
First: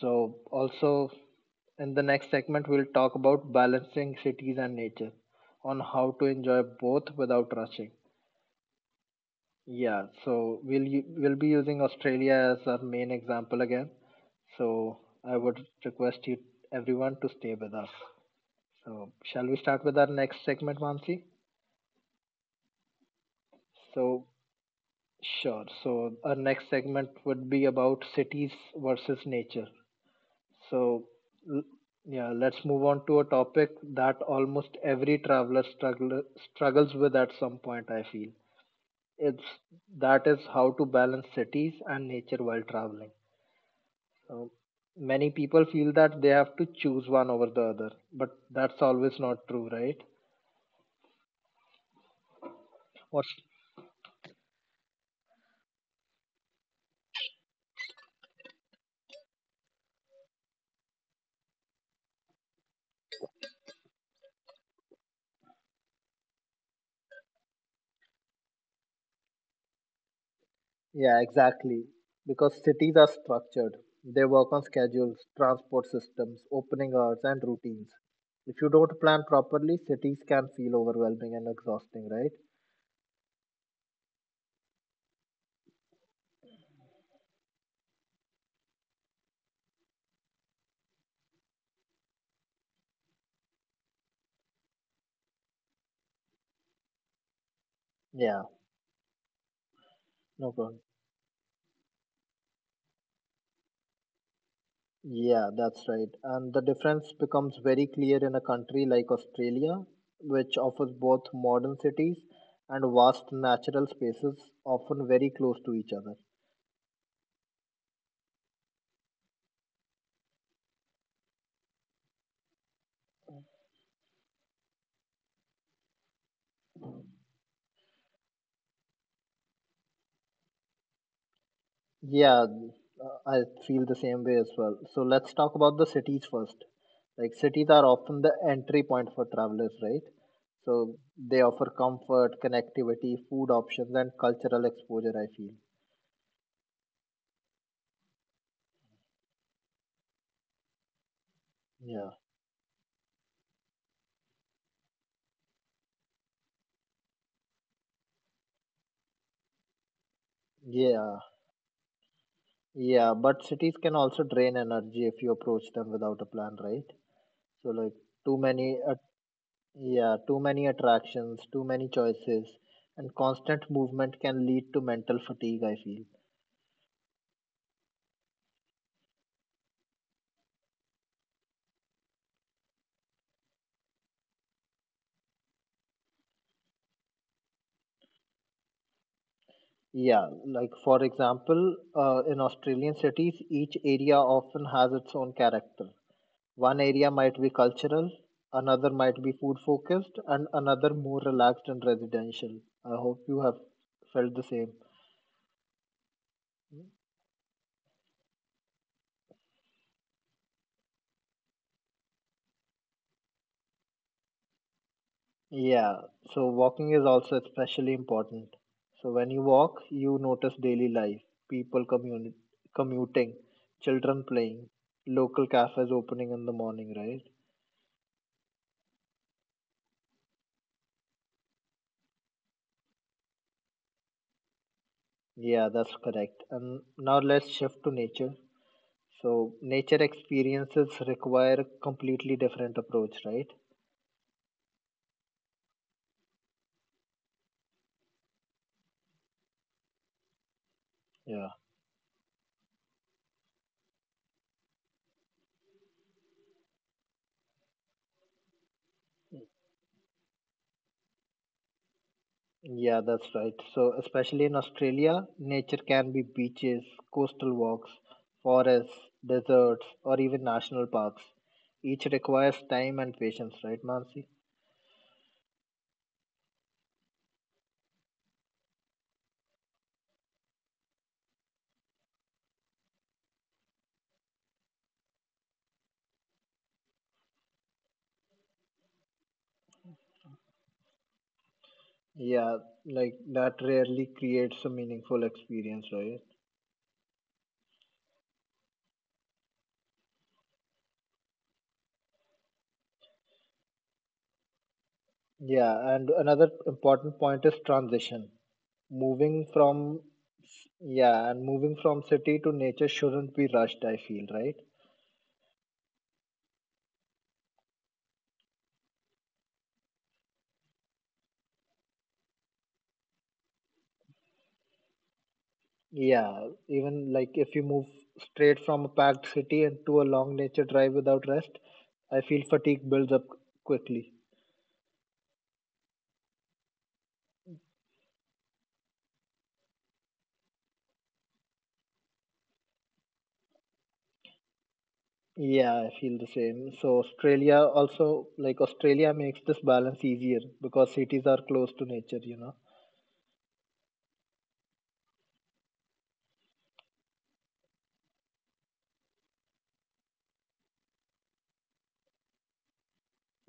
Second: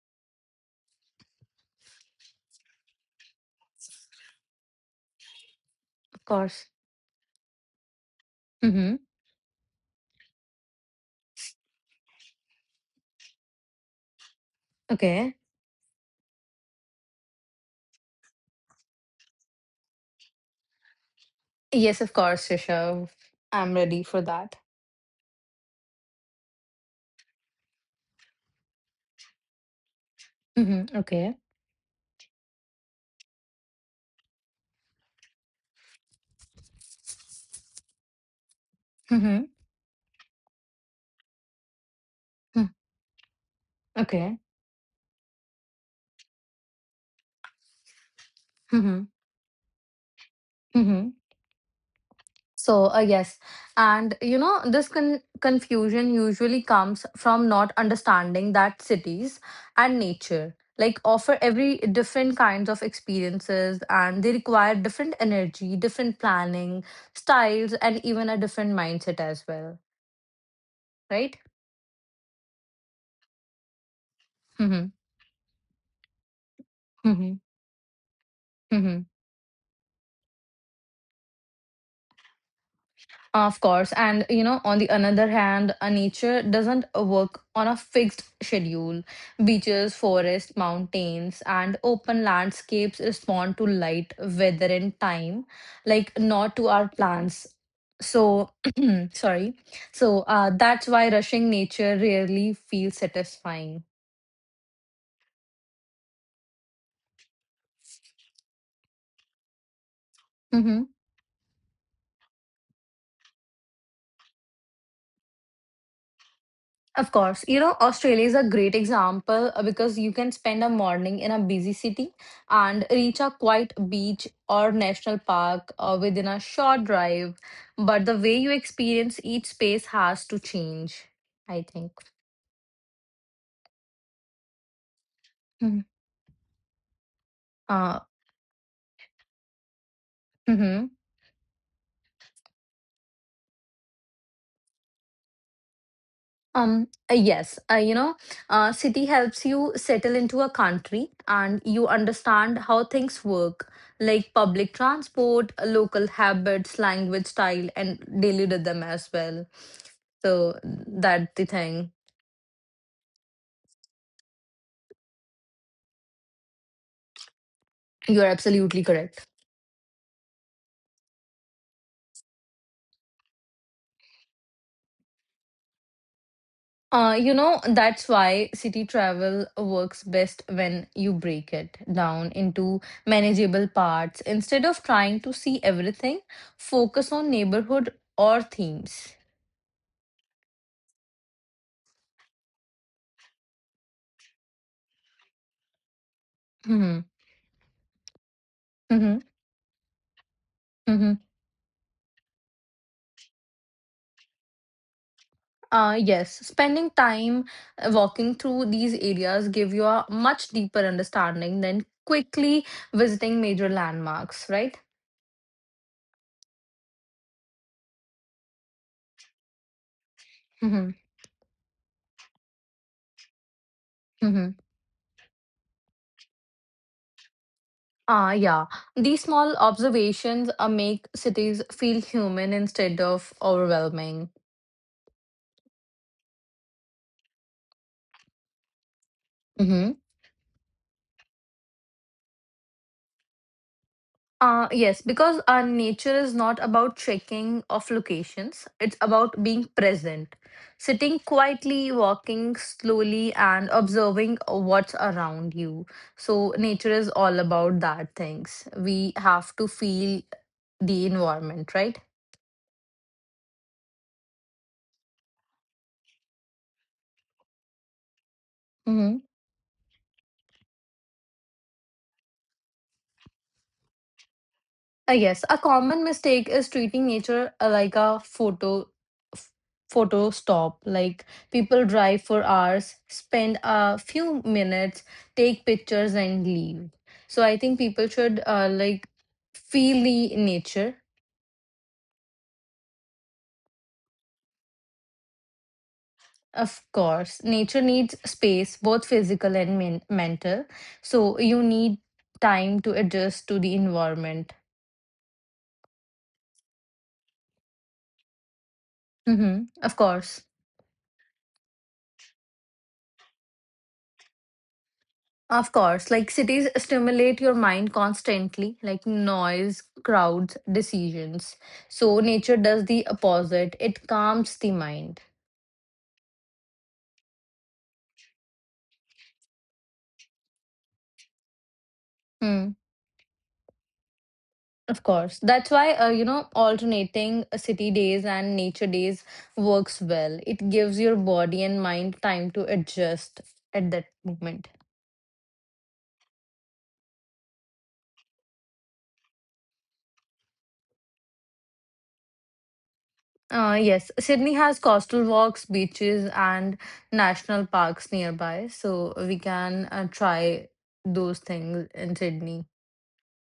[SPEAKER 1] So also, in the next segment, we'll talk about balancing cities and nature on how
[SPEAKER 2] Of
[SPEAKER 1] to enjoy
[SPEAKER 2] course.
[SPEAKER 1] both without rushing.
[SPEAKER 2] Mm-hmm.
[SPEAKER 1] Yeah, so we'll u- we'll be using Australia as our main example again. So
[SPEAKER 2] Okay.
[SPEAKER 1] I would request you everyone to stay with us. So shall we start with our next segment, Mansi?
[SPEAKER 2] Yes, of course, Rishabh. I'm ready for
[SPEAKER 1] So
[SPEAKER 2] that.
[SPEAKER 1] sure. So our next segment would be about cities versus nature.
[SPEAKER 2] Mm-hmm.
[SPEAKER 1] So,
[SPEAKER 2] Okay.
[SPEAKER 1] l- yeah, let's move on to a topic that almost every traveler struggle, struggles with at some point, I feel. It's
[SPEAKER 2] Mm-hmm.
[SPEAKER 1] That is how to balance cities and nature while
[SPEAKER 2] Mm-hmm.
[SPEAKER 1] traveling.
[SPEAKER 2] Okay.
[SPEAKER 1] So, many people feel that they have to choose one over the other, but that's
[SPEAKER 2] Mm-hmm.
[SPEAKER 1] always not true, right?
[SPEAKER 2] Mm-hmm. So, uh,
[SPEAKER 1] Or
[SPEAKER 2] yes. And, you know, this con- confusion usually comes from not understanding that cities and nature like offer every different kinds of experiences and they require different energy, different planning, styles, and even a different mindset as well,
[SPEAKER 1] Yeah,
[SPEAKER 2] right?
[SPEAKER 1] exactly. Because cities are structured. They work on
[SPEAKER 2] Mm-hmm.
[SPEAKER 1] schedules, transport systems, opening hours,
[SPEAKER 2] Mm-hmm.
[SPEAKER 1] and routines. If you don't
[SPEAKER 2] Mm-hmm.
[SPEAKER 1] plan properly, cities can feel overwhelming and exhausting, right?
[SPEAKER 2] Of course. And, you know, on the another hand, a nature doesn't work on a fixed schedule. Beaches, forests, mountains, and open landscapes respond to light, weather, and time, like not to our plans.
[SPEAKER 1] Yeah,
[SPEAKER 2] So, sorry. So, uh,
[SPEAKER 1] no problem.
[SPEAKER 2] that's why rushing nature rarely feels satisfying.
[SPEAKER 1] Yeah, that's right. And the difference becomes very clear in a country like Australia, which
[SPEAKER 2] Mhm.
[SPEAKER 1] offers both modern cities and vast natural spaces, often very close to each other.
[SPEAKER 2] Of course, you know, Australia is a great example uh, because you can spend a morning in a busy city and reach a quiet beach or national park uh, within a short drive. But the way you experience each space has to change, I think.
[SPEAKER 1] Yeah, uh, I feel the same way as well. So let's talk about
[SPEAKER 2] Mhm.
[SPEAKER 1] the cities first. Like cities are
[SPEAKER 2] Uh,
[SPEAKER 1] often the entry point for travelers, right?
[SPEAKER 2] mhm.
[SPEAKER 1] So they offer comfort, connectivity, food options, and cultural exposure, I feel.
[SPEAKER 2] Um, uh, yes, uh, you know, uh, city helps you settle into a country and you
[SPEAKER 1] Yeah.
[SPEAKER 2] understand how things work, like public transport, uh, local habits, language style, and daily rhythm as well. So
[SPEAKER 1] Yeah.
[SPEAKER 2] that's the thing.
[SPEAKER 1] Yeah, but cities can also drain energy if you approach them without a plan, right? So like
[SPEAKER 2] You're
[SPEAKER 1] too
[SPEAKER 2] absolutely
[SPEAKER 1] many at-
[SPEAKER 2] correct.
[SPEAKER 1] yeah, too many attractions, too many choices, and constant movement can lead to mental fatigue, I feel.
[SPEAKER 2] Uh, you know, that's why city travel works best when you break it down into manageable parts. Instead of trying to see everything, focus on neighborhood or themes.
[SPEAKER 1] Yeah, like for example, uh, in Australian cities, each area often has its own character. One
[SPEAKER 2] Hmm.
[SPEAKER 1] area might be cultural, another
[SPEAKER 2] Hmm.
[SPEAKER 1] might be food focused, and another
[SPEAKER 2] Mhm.
[SPEAKER 1] more relaxed and residential. I hope you have felt the same.
[SPEAKER 2] Uh, yes, spending time uh, walking through these areas give you a much deeper understanding than quickly visiting major landmarks, right?
[SPEAKER 1] Yeah, so walking is also especially important. So when you walk, you notice daily
[SPEAKER 2] Mm-hmm.
[SPEAKER 1] life, people communi- commuting, children
[SPEAKER 2] Mm-hmm.
[SPEAKER 1] playing, local cafes opening in the morning, right?
[SPEAKER 2] Ah, yeah. These small observations uh, make cities feel human instead of overwhelming.
[SPEAKER 1] Yeah, that's correct. And now let's shift to nature. So,
[SPEAKER 2] Mm-hmm.
[SPEAKER 1] nature experiences require a completely different approach, right?
[SPEAKER 2] Uh, yes, because our nature is not about checking of locations, it's about being present, sitting
[SPEAKER 1] Yeah.
[SPEAKER 2] quietly, walking slowly, and observing what's around you. So, nature is all about that things. We have to feel the environment, right?
[SPEAKER 1] Yeah, that's right. So, especially in Australia, nature can be beaches, coastal walks, forests,
[SPEAKER 2] Mm-hmm.
[SPEAKER 1] deserts, or even national parks. Each requires time and patience, right, Mansi?
[SPEAKER 2] Uh, yes, a common mistake is treating nature uh, like a photo f- photo stop. Like, people drive for hours, spend a few minutes, take pictures and leave. So I think people should uh, like feel the nature.
[SPEAKER 1] Yeah, like that rarely creates a meaningful experience, right?
[SPEAKER 2] Of course, nature needs space, both physical and men- mental. So you need time to adjust to the environment.
[SPEAKER 1] Yeah, and another important point is transition. Moving
[SPEAKER 2] Hmm. Of
[SPEAKER 1] from,
[SPEAKER 2] course.
[SPEAKER 1] yeah, and moving from city to nature shouldn't be rushed, I feel, right?
[SPEAKER 2] Of course, like cities stimulate your mind constantly, like noise, crowds, decisions. So nature does the opposite. It calms the mind.
[SPEAKER 1] Yeah, even like if you move straight from a packed city and to a long nature drive without rest, I feel
[SPEAKER 2] Hmm.
[SPEAKER 1] fatigue builds up quickly.
[SPEAKER 2] Of course. That's why, uh, you know, alternating uh, city days and nature days works well. It gives your body and mind time to adjust at that moment.
[SPEAKER 1] Yeah, I feel the same. So Australia also, like Australia makes this balance easier because cities are close to nature, you know.
[SPEAKER 2] Uh, yes, Sydney has coastal walks, beaches, and national parks nearby, so we can uh, try those things in Sydney.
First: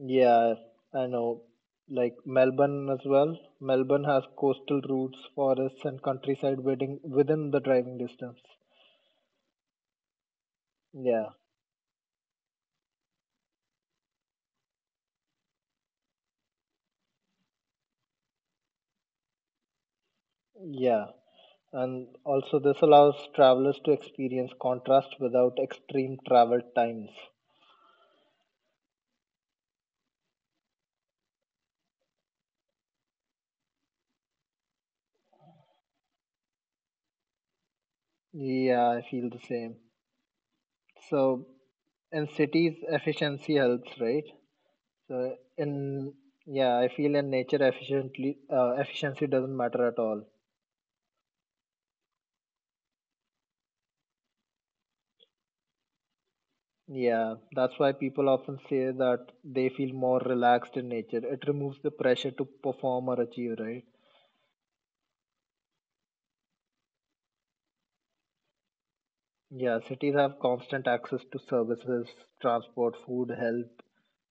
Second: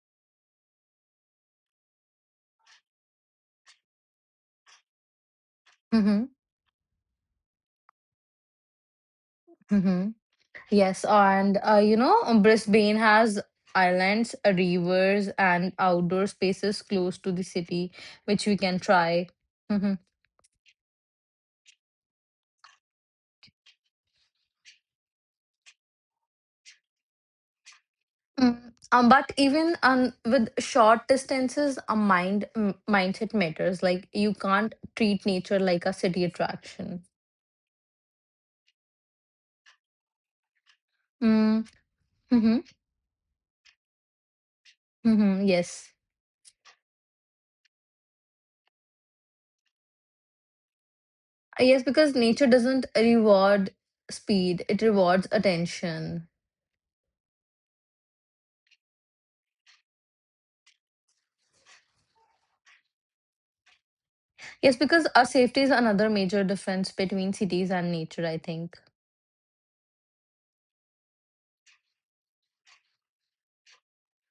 [SPEAKER 1] Yeah, I know. Like Melbourne as well. Melbourne has coastal routes, forests, and
[SPEAKER 2] Mhm,
[SPEAKER 1] countryside within within the driving distance.
[SPEAKER 2] mhm. Yes,
[SPEAKER 1] Yeah,
[SPEAKER 2] and uh, you know, um, Brisbane has islands, uh, rivers, and outdoor spaces close to the city, which we can try. Mhm.
[SPEAKER 1] yeah. And also, this allows travelers to experience contrast without extreme travel times.
[SPEAKER 2] Mm. Um, but even um, with short distances, a mind m- mindset matters. Like, you can't treat nature like a city attraction.
[SPEAKER 1] Yeah, I feel the same. So,
[SPEAKER 2] Mm,
[SPEAKER 1] in
[SPEAKER 2] mm-hmm.
[SPEAKER 1] cities, efficiency helps, right? So,
[SPEAKER 2] Mm-hmm. Yes.
[SPEAKER 1] in Yeah, I feel in nature, efficiently uh, efficiency doesn't matter at all.
[SPEAKER 2] Uh, Yes, because nature doesn't reward speed; it rewards attention.
[SPEAKER 1] Yeah, that's why people often say that they feel more relaxed in nature. It removes the pressure to perform or achieve, right?
[SPEAKER 2] Yes, because our safety is another major difference between cities and nature, I think.
[SPEAKER 1] Yeah, cities have constant access to services, transport, food, health,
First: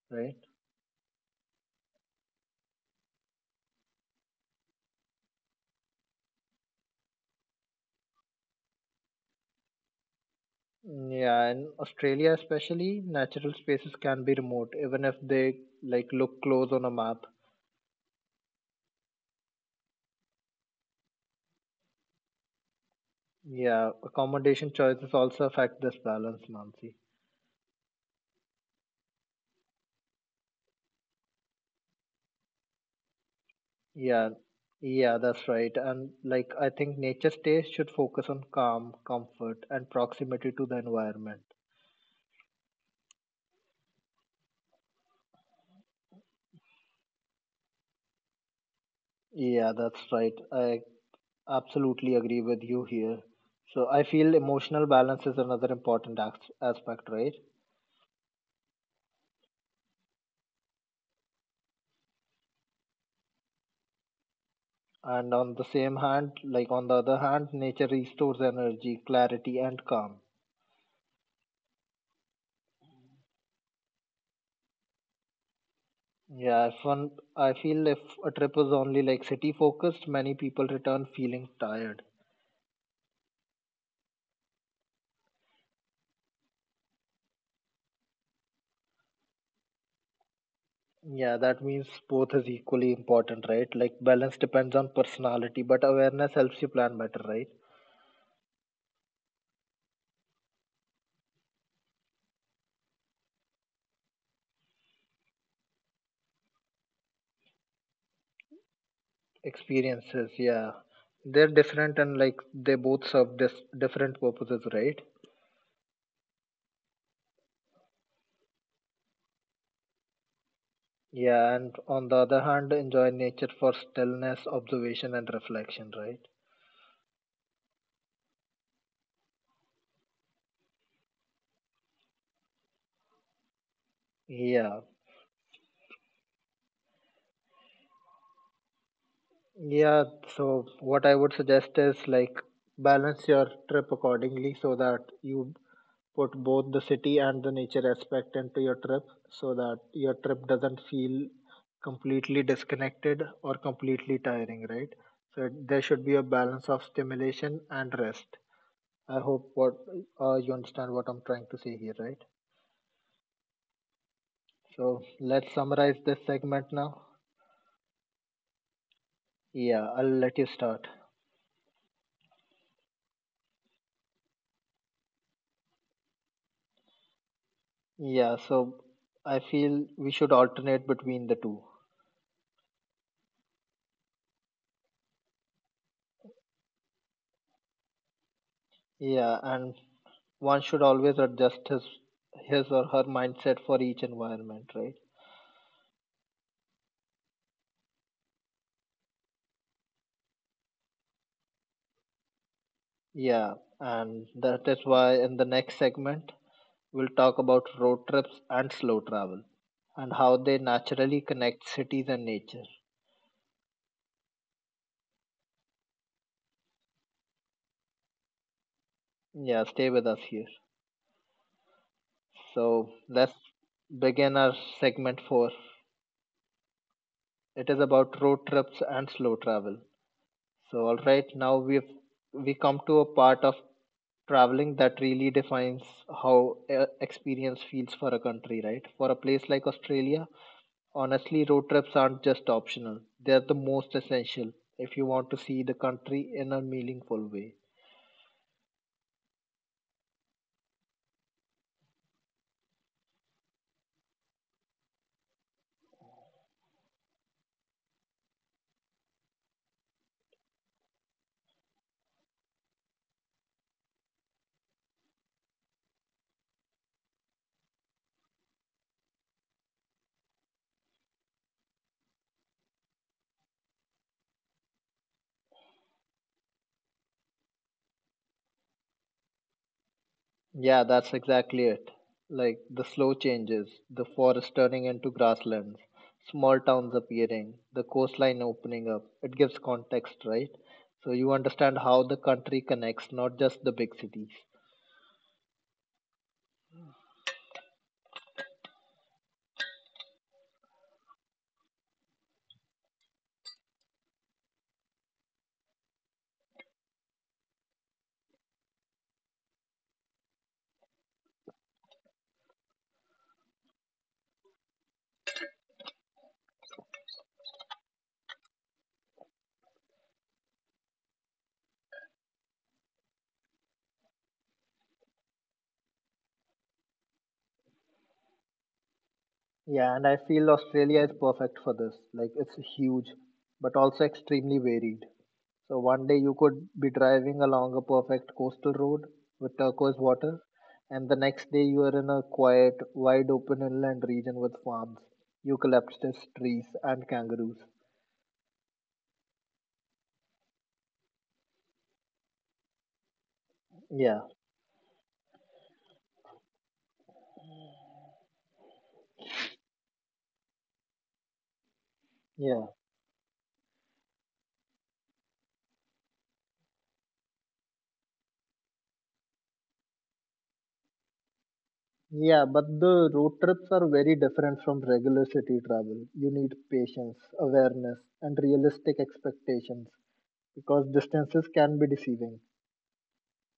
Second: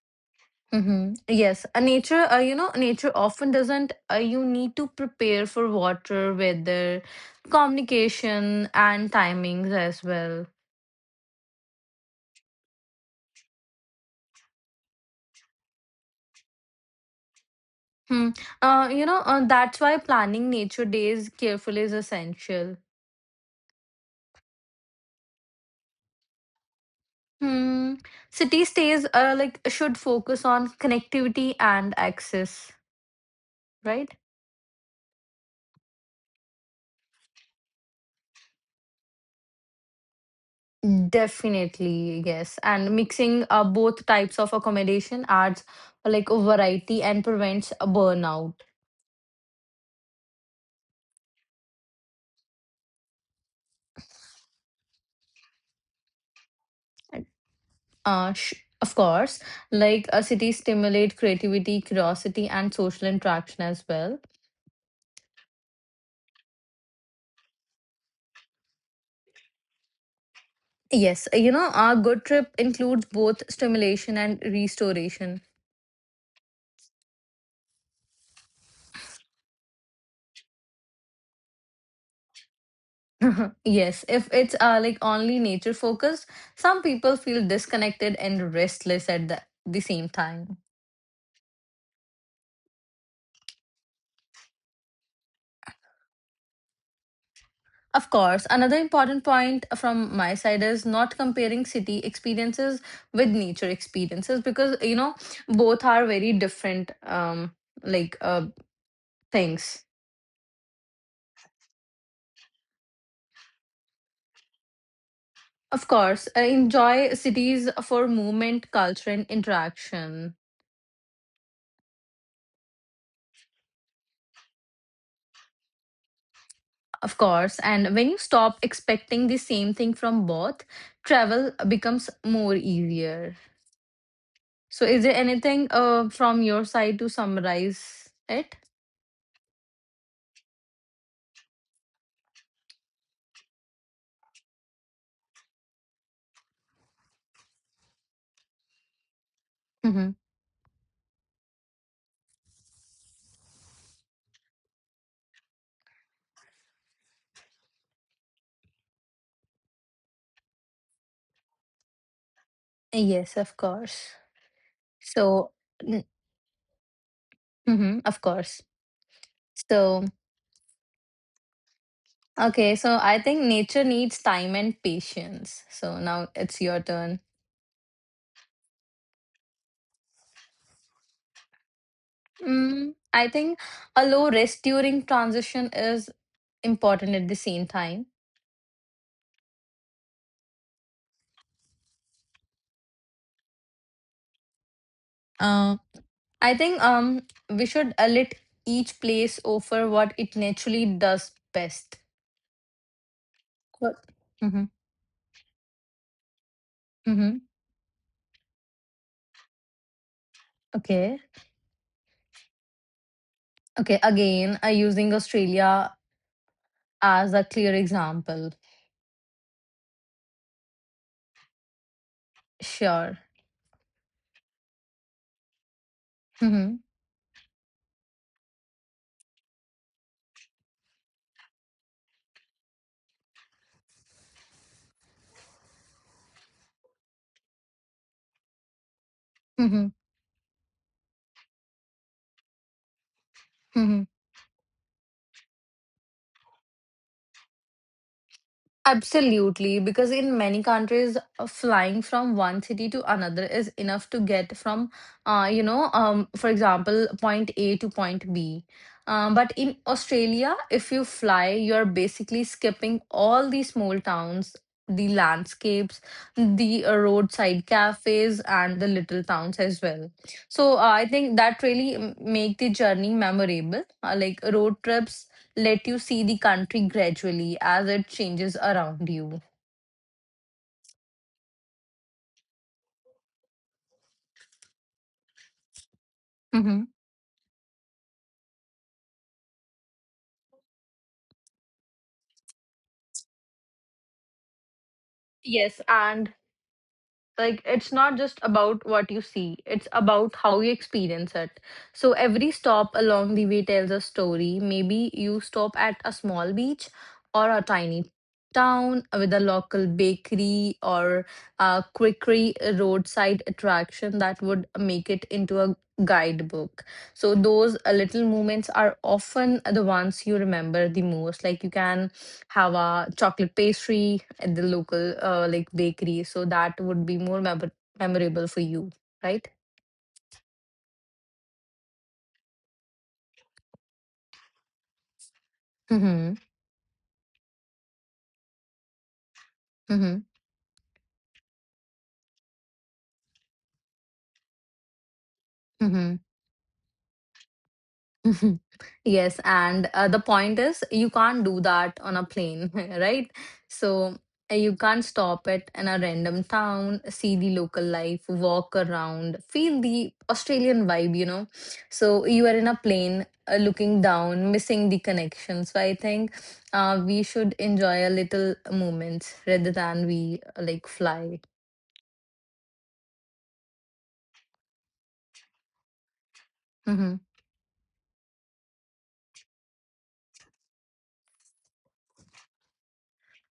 [SPEAKER 1] right?
[SPEAKER 2] Mm-hmm. Yes, a nature, uh, you know, nature often doesn't, uh, you need to prepare for water, weather, communication, and timings as well.
[SPEAKER 1] Yeah, in Australia especially, natural spaces can be remote, even if they like look close on a map.
[SPEAKER 2] Hmm. Uh, you know, uh, that's why planning nature days carefully is essential.
[SPEAKER 1] Yeah, accommodation choices also affect this balance, Mansi.
[SPEAKER 2] Hmm. City stays uh, like should focus on connectivity and access, right?
[SPEAKER 1] Yeah, yeah, that's right. And like, I think nature stays should focus on calm, comfort, and proximity to the environment.
[SPEAKER 2] Definitely, yes. And mixing uh, both types of accommodation adds like a variety and prevents a burnout.
[SPEAKER 1] Yeah, that's right. I absolutely agree with you here. So I feel emotional balance is another important ax- aspect, right?
[SPEAKER 2] Uh, sh- of course, like a city stimulate creativity, curiosity, and social interaction as well.
[SPEAKER 1] And on the same hand, like on the other hand, nature restores energy, clarity, and calm.
[SPEAKER 2] Yes, you know, our good trip includes both stimulation and restoration.
[SPEAKER 1] Yeah, if one, I feel if a trip is only like city focused, many people return feeling tired.
[SPEAKER 2] Yes, if it's uh, like only nature focused, some people feel disconnected and restless at the, the same time.
[SPEAKER 1] Yeah, that means both is equally important, right? Like balance depends on personality, but awareness helps you plan better, right?
[SPEAKER 2] Of course, another important point from my side is not comparing city experiences with nature experiences because you know both are very different um like uh things.
[SPEAKER 1] Experiences, yeah. They're different and like they both serve dis- different purposes, right?
[SPEAKER 2] Of course, I enjoy cities for movement, culture and interaction.
[SPEAKER 1] Yeah, and on the other hand, enjoy nature for stillness, observation, and reflection, right?
[SPEAKER 2] Of course, and when you stop expecting the same thing from both, travel becomes more easier.
[SPEAKER 1] Yeah,
[SPEAKER 2] So is there anything uh from your side to summarize it?
[SPEAKER 1] yeah. So what I would suggest is like balance your trip accordingly so that you put both the city and the nature aspect into your trip so that
[SPEAKER 2] Hmm.
[SPEAKER 1] your trip doesn't feel completely disconnected or completely tiring, right? So it- there should be a balance of stimulation and rest. I hope what uh, you understand what I'm trying to say here, right?
[SPEAKER 2] Yes, of course.
[SPEAKER 1] So let's
[SPEAKER 2] So,
[SPEAKER 1] summarize
[SPEAKER 2] mm,
[SPEAKER 1] this segment now.
[SPEAKER 2] mhm, of course.
[SPEAKER 1] Yeah, I'll
[SPEAKER 2] So,
[SPEAKER 1] let you start.
[SPEAKER 2] okay, so I think nature needs time and patience. So now it's your turn.
[SPEAKER 1] Yeah, so I feel we should alternate between the two.
[SPEAKER 2] Mm, I think a low risk during transition is important at the same time.
[SPEAKER 1] Yeah, and one should always adjust his his or her mindset for each environment, right?
[SPEAKER 2] Uh, I think um we should uh, let each place offer what it naturally does best.
[SPEAKER 1] Yeah,
[SPEAKER 2] But,
[SPEAKER 1] and
[SPEAKER 2] mm-hmm,
[SPEAKER 1] that is why in the next segment we'll
[SPEAKER 2] mm-hmm.
[SPEAKER 1] talk about road trips and slow travel and how they
[SPEAKER 2] Okay,
[SPEAKER 1] naturally connect cities and nature.
[SPEAKER 2] okay. Again, uh, using Australia as a clear example.
[SPEAKER 1] Yeah, stay with us here. So
[SPEAKER 2] Sure.
[SPEAKER 1] let's begin our segment four.
[SPEAKER 2] Mm-hmm,
[SPEAKER 1] It is about road trips and slow travel. So, all right, now we've we come to a part of traveling that really defines how uh, experience feels for a country, right? For a place like Australia, honestly, road trips aren't just optional; they're the most
[SPEAKER 2] mm-hmm.
[SPEAKER 1] essential if you want to see the country in a meaningful way.
[SPEAKER 2] Absolutely, because in many countries, uh, flying from one city to another is enough to get from, uh, you know, um, for example, point A to point B. Um, but in Australia, if you fly, you're basically skipping all the small towns, the landscapes, the uh, roadside cafes, and the little towns as well. So uh, I think that really m- make the journey memorable. Uh, like road trips let you see the country gradually as it changes around you.
[SPEAKER 1] Yeah, that's exactly it. Like the slow changes, the forest turning into grasslands, small
[SPEAKER 2] Mm-hmm.
[SPEAKER 1] towns appearing, the coastline opening up. It gives context, right? So you understand how the country connects, not just the big cities.
[SPEAKER 2] Yes, and like it's not just about what you see, it's about how you experience it. So every stop along the way tells a story. Maybe you stop at a small beach or a tiny town with a local bakery, or a quickery, a roadside attraction that would make it into a guidebook. So those uh, little moments are often the ones you remember the most. Like, you can have a chocolate pastry at the local uh, like bakery. So that would be more memor memorable for you, right?
[SPEAKER 1] Yeah, and I feel Australia is perfect for this. Like it's huge, but also extremely varied. So one day
[SPEAKER 2] Mm-hmm.
[SPEAKER 1] you could be driving along a perfect coastal road with turquoise water, and the next day you are in a quiet, wide open inland region with farms,
[SPEAKER 2] Mm-hmm.
[SPEAKER 1] eucalyptus trees, and kangaroos.
[SPEAKER 2] Mhm. Yes, and uh, the point is, you can't do that on a plane, right? So
[SPEAKER 1] Yeah,
[SPEAKER 2] uh, you can't stop it in a random town, see the local life, walk around, feel the Australian vibe, you know. So you are
[SPEAKER 1] yeah,
[SPEAKER 2] in a plane, uh, looking down, missing the connection. So I think uh, we should enjoy a little moments rather than we uh, like fly.
[SPEAKER 1] yeah, but the road trips are very different from regular city travel. You need
[SPEAKER 2] Mm-hmm.
[SPEAKER 1] patience, awareness, and realistic expectations because distances can be deceiving.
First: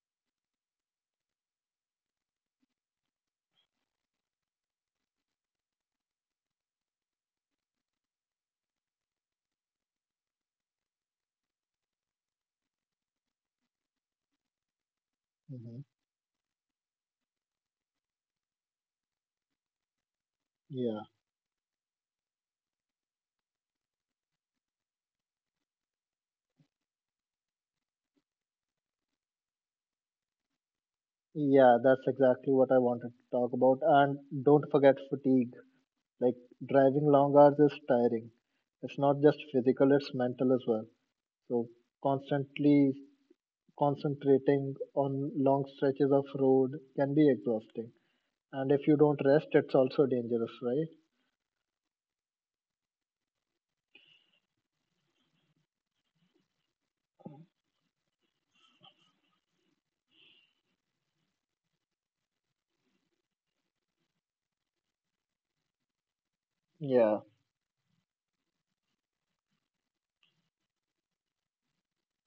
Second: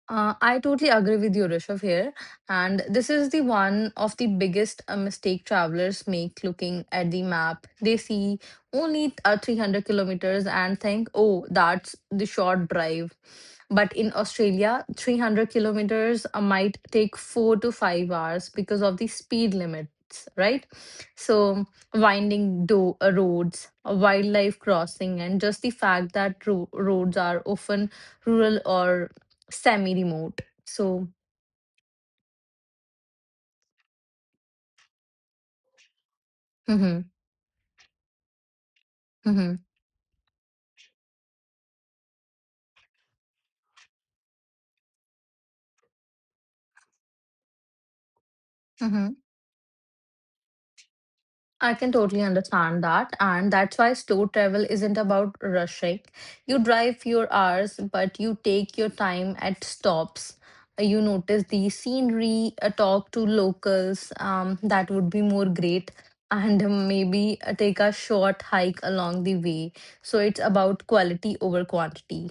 [SPEAKER 2] Uh, I totally agree with you, Rishabh, here. And this is the one of the biggest uh, mistake travelers make looking at the map. They see only uh, three hundred kilometers and think, oh, that's the short drive. But in Australia, three hundred
[SPEAKER 1] Hmm.
[SPEAKER 2] kilometers uh, might take four to five hours because of the speed limits, right?
[SPEAKER 1] Yeah,
[SPEAKER 2] So, winding do- uh, roads, uh, wildlife crossing, and just the fact that ro- roads are often rural or semi-remote. So,
[SPEAKER 1] yeah, that's exactly what I wanted to talk about. And don't forget fatigue. Like driving
[SPEAKER 2] mhm,
[SPEAKER 1] long hours is tiring. It's not just
[SPEAKER 2] mhm,
[SPEAKER 1] physical, it's mental as well. So constantly concentrating on long stretches of road can be exhausting. And if you
[SPEAKER 2] mm-hmm.
[SPEAKER 1] don't rest, it's also dangerous, right?
[SPEAKER 2] I can totally understand that, and that's why slow travel isn't about rushing. You drive fewer hours, but you take your time at stops. You notice the scenery, uh, talk to locals. Um, that would be more great, and um,
[SPEAKER 1] Yeah,
[SPEAKER 2] maybe uh, take a short hike along the way. So it's about quality over quantity.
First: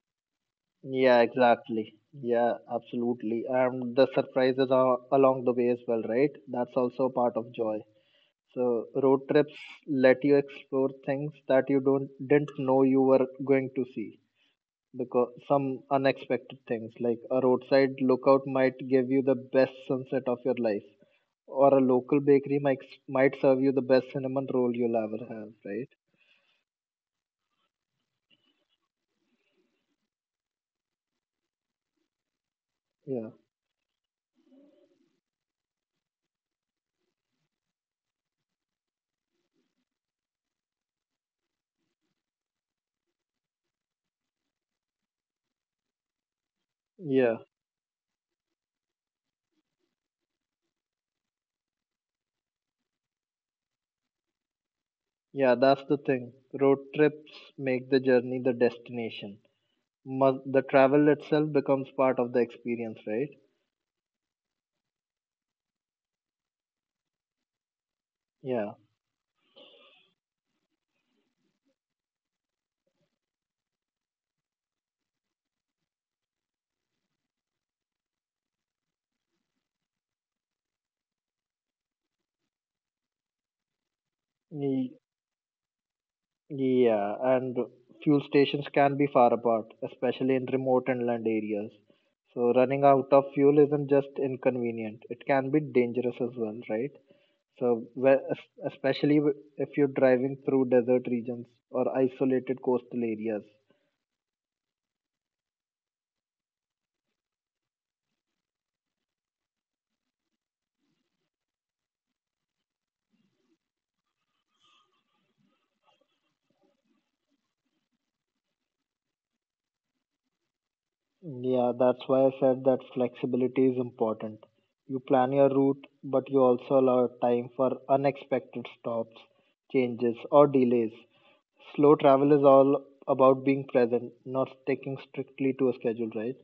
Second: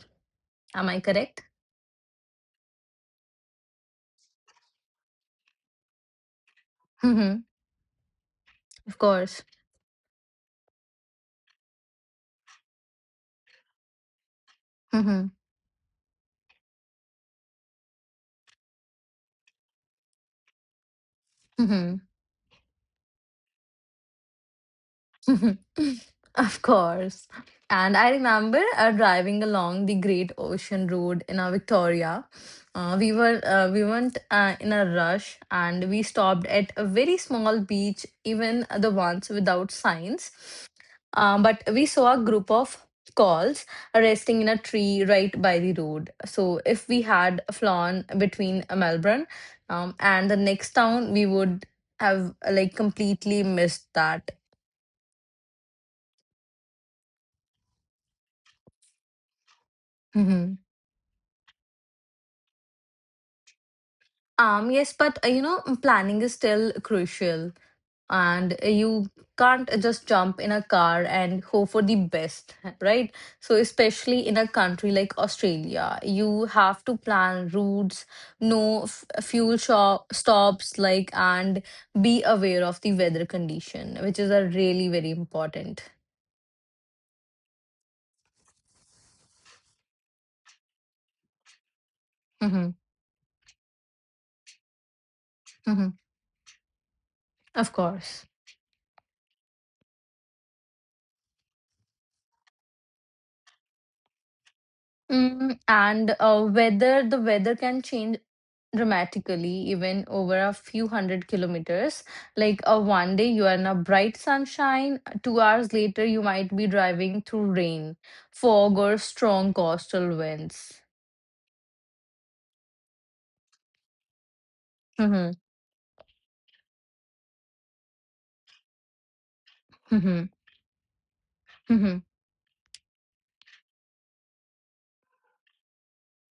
[SPEAKER 2] Am I
[SPEAKER 1] yeah,
[SPEAKER 2] correct?
[SPEAKER 1] exactly. Yeah, absolutely. And the surprises are along the way as well, right? That's also a part
[SPEAKER 2] Mm-hmm.
[SPEAKER 1] of joy. So
[SPEAKER 2] Of
[SPEAKER 1] road
[SPEAKER 2] course.
[SPEAKER 1] trips let you explore things that you don't didn't know you were going to see
[SPEAKER 2] Mm-hmm.
[SPEAKER 1] because some unexpected things like a roadside lookout might give you the best sunset of your life or a
[SPEAKER 2] Mm-hmm.
[SPEAKER 1] local bakery might might serve you the best cinnamon roll you'll ever have, right?
[SPEAKER 2] Of course. And I remember uh, driving along the Great Ocean Road in uh, Victoria. Uh, we
[SPEAKER 1] Yeah.
[SPEAKER 2] were uh, we weren't uh, in a rush, and we stopped at a very small beach, even the ones without signs. Um, but we saw a group of calls resting in a tree right by the road. So if we
[SPEAKER 1] Yeah.
[SPEAKER 2] had flown between Melbourne um, and the next town, we would have uh, like completely missed that.
[SPEAKER 1] Yeah, that's the thing. Road trips make the journey the destination. Must,
[SPEAKER 2] Mm-hmm.
[SPEAKER 1] the travel itself becomes part of the experience, right?
[SPEAKER 2] Um, yes, but uh, you know, mm, planning is still crucial, and uh, you can't just jump in a car and hope for the best, right? So, especially in a country like Australia, you have to plan routes, know f- fuel shop stops, like, and be aware of the weather condition, which is a really
[SPEAKER 1] Yeah.
[SPEAKER 2] very important.
[SPEAKER 1] Yeah, and fuel stations can be far apart, especially in remote inland areas. So
[SPEAKER 2] Mm-hmm,
[SPEAKER 1] running out of fuel isn't just inconvenient, it can be
[SPEAKER 2] mm-hmm,
[SPEAKER 1] dangerous as well, right?
[SPEAKER 2] of
[SPEAKER 1] So, whe-
[SPEAKER 2] course.
[SPEAKER 1] es- especially w- if you're driving through desert regions or isolated coastal areas.
[SPEAKER 2] Mm, and uh, whether the weather can change dramatically even over a few hundred kilometers. Like, a one day you are in a bright sunshine, two hours later you might be driving through rain, fog, or strong coastal winds.
[SPEAKER 1] Yeah, that's why I said that flexibility is important. You plan
[SPEAKER 2] Mhm,
[SPEAKER 1] your route, but you also allow time for unexpected stops, changes,
[SPEAKER 2] mhm,
[SPEAKER 1] or delays. Slow
[SPEAKER 2] mhm.
[SPEAKER 1] travel is all about being present, not sticking strictly to a schedule, right?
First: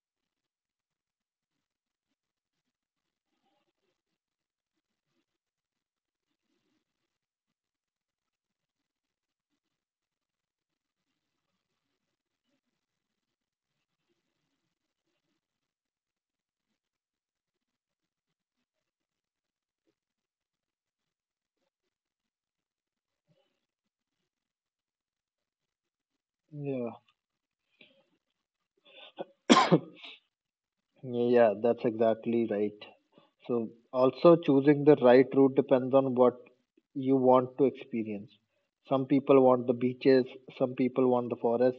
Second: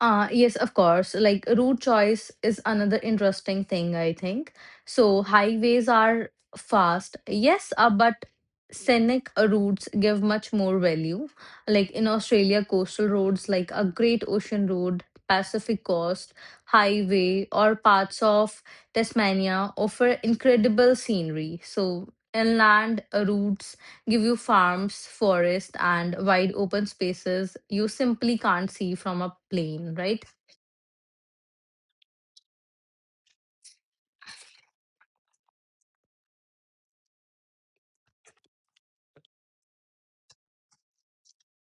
[SPEAKER 2] Uh, yes, of course. Like route choice is another interesting thing, I think. So highways are fast, yes, uh, but scenic routes give much more value. Like in Australia, coastal roads like a Great Ocean Road, Pacific Coast Highway, or parts of Tasmania offer incredible scenery. So inland routes give you farms, forests, and wide open
[SPEAKER 1] Yeah.
[SPEAKER 2] spaces you simply can't see from a plane, right?
[SPEAKER 1] Yeah, that's exactly right. So, also choosing the right route depends on what you want to experience. Some people want the beaches, some people want the forest.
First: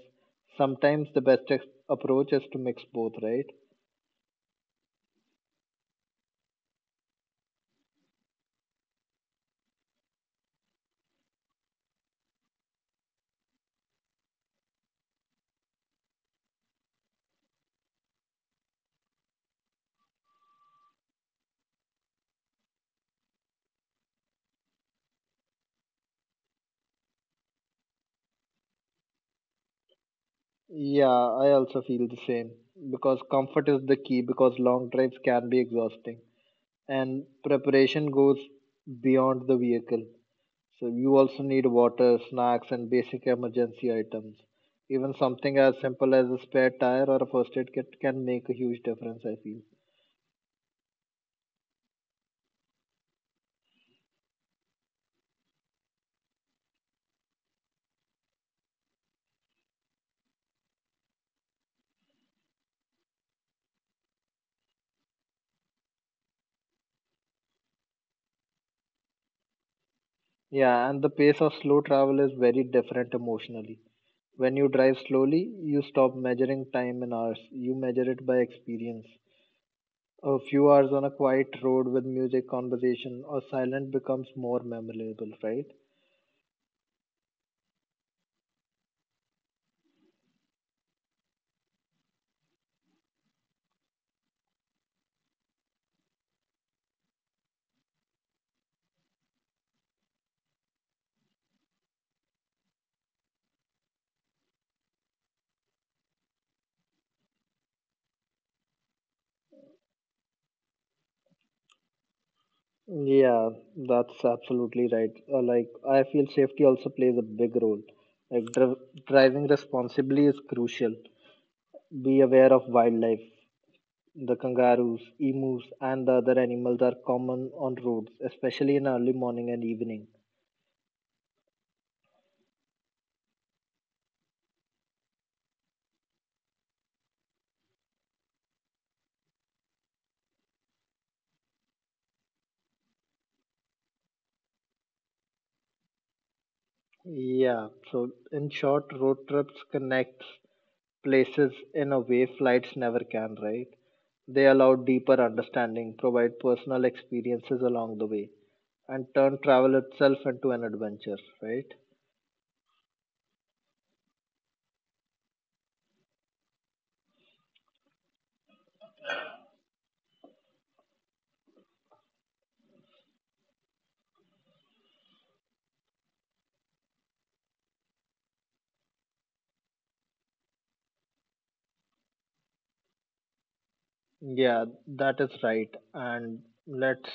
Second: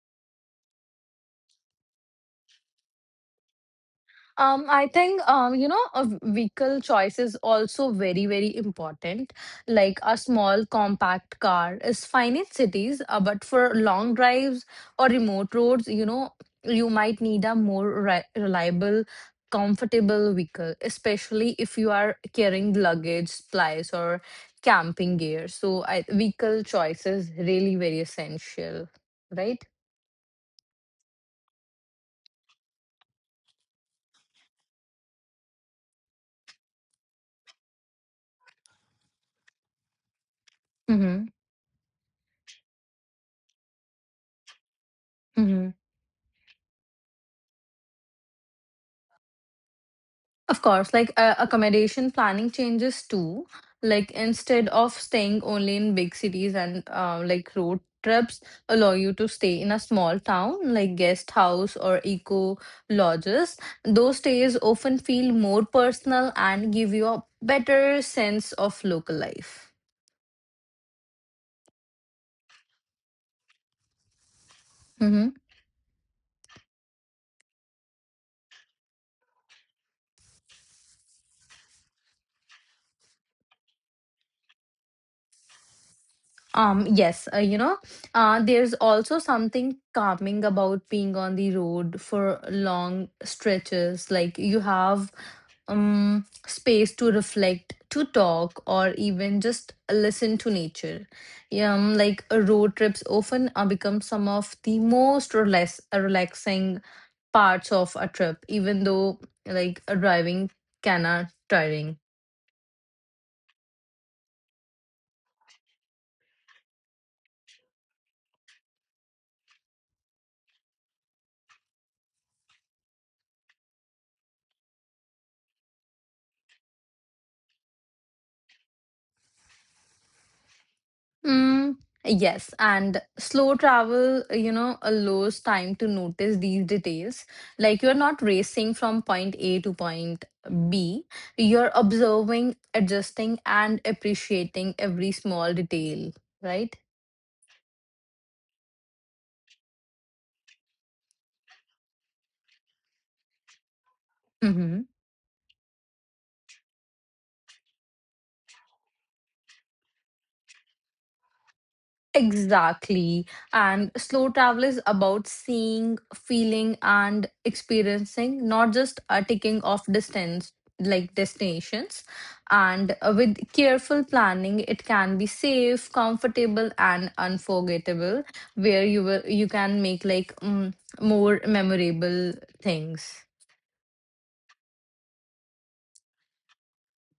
[SPEAKER 1] Sometimes the best ex- approach is to mix both, right?
[SPEAKER 2] Um, I think um, you know, a vehicle choice is also very, very important. Like a small compact car is fine in cities, uh, but for long drives or remote roads, you know, you might need a more re- reliable, comfortable vehicle, especially if you are carrying luggage, supplies, or camping gear. So, I, vehicle choice is really very essential, right?
[SPEAKER 1] Yeah, I also feel the same because comfort is the key because long drives can be exhausting. and preparation goes beyond the vehicle. So you
[SPEAKER 2] Mm-hmm.
[SPEAKER 1] also need water, snacks, and basic emergency items. Even something
[SPEAKER 2] Mm-hmm.
[SPEAKER 1] as simple as a spare tire or a first aid kit can make a huge difference, I feel.
[SPEAKER 2] Of course, like uh, accommodation planning changes too. Like instead of staying only in big cities and uh, like road trips allow you to stay in a small town like guest house or eco lodges. Those stays often feel more personal and give you a better sense of local life.
[SPEAKER 1] Yeah, and the pace of slow travel is very different emotionally. When you drive
[SPEAKER 2] Mm-hmm.
[SPEAKER 1] slowly, you stop measuring time in hours, you measure it by experience. A few hours on a quiet road with music, conversation, or silent becomes more memorable, right?
[SPEAKER 2] Um, yes, uh, you know, uh, there's also something calming about being on the road for long stretches. Like you have um, space to reflect, to talk, or even just listen to nature. Yeah. Um, like uh, road trips often uh, become some of the most relax- uh, relaxing parts of a trip, even though like uh, driving can are tiring.
[SPEAKER 1] Yeah, that's absolutely right. Uh, like, I feel safety also plays a big role. Like, dri- Driving responsibly is crucial. Be aware of wildlife. The kangaroos, emus, and the other animals are common on roads, especially in early morning and evening.
[SPEAKER 2] Mm, yes, and slow travel, you know, allows time to notice these details. Like you're not racing from point A to point B, you're observing, adjusting, and appreciating every small detail, right?
[SPEAKER 1] Yeah, so in short, road trips connect places in a way flights never can, right? They allow
[SPEAKER 2] Mm-hmm.
[SPEAKER 1] deeper understanding, provide personal experiences along the way, and turn travel itself into an adventure, right?
[SPEAKER 2] Exactly. And slow travel is about seeing, feeling, and experiencing, not just uh, ticking off distance like destinations. And uh, with careful planning, it can be safe, comfortable, and unforgettable, where you will you can make like mm, more memorable things.
[SPEAKER 1] Yeah, that is right. And let's,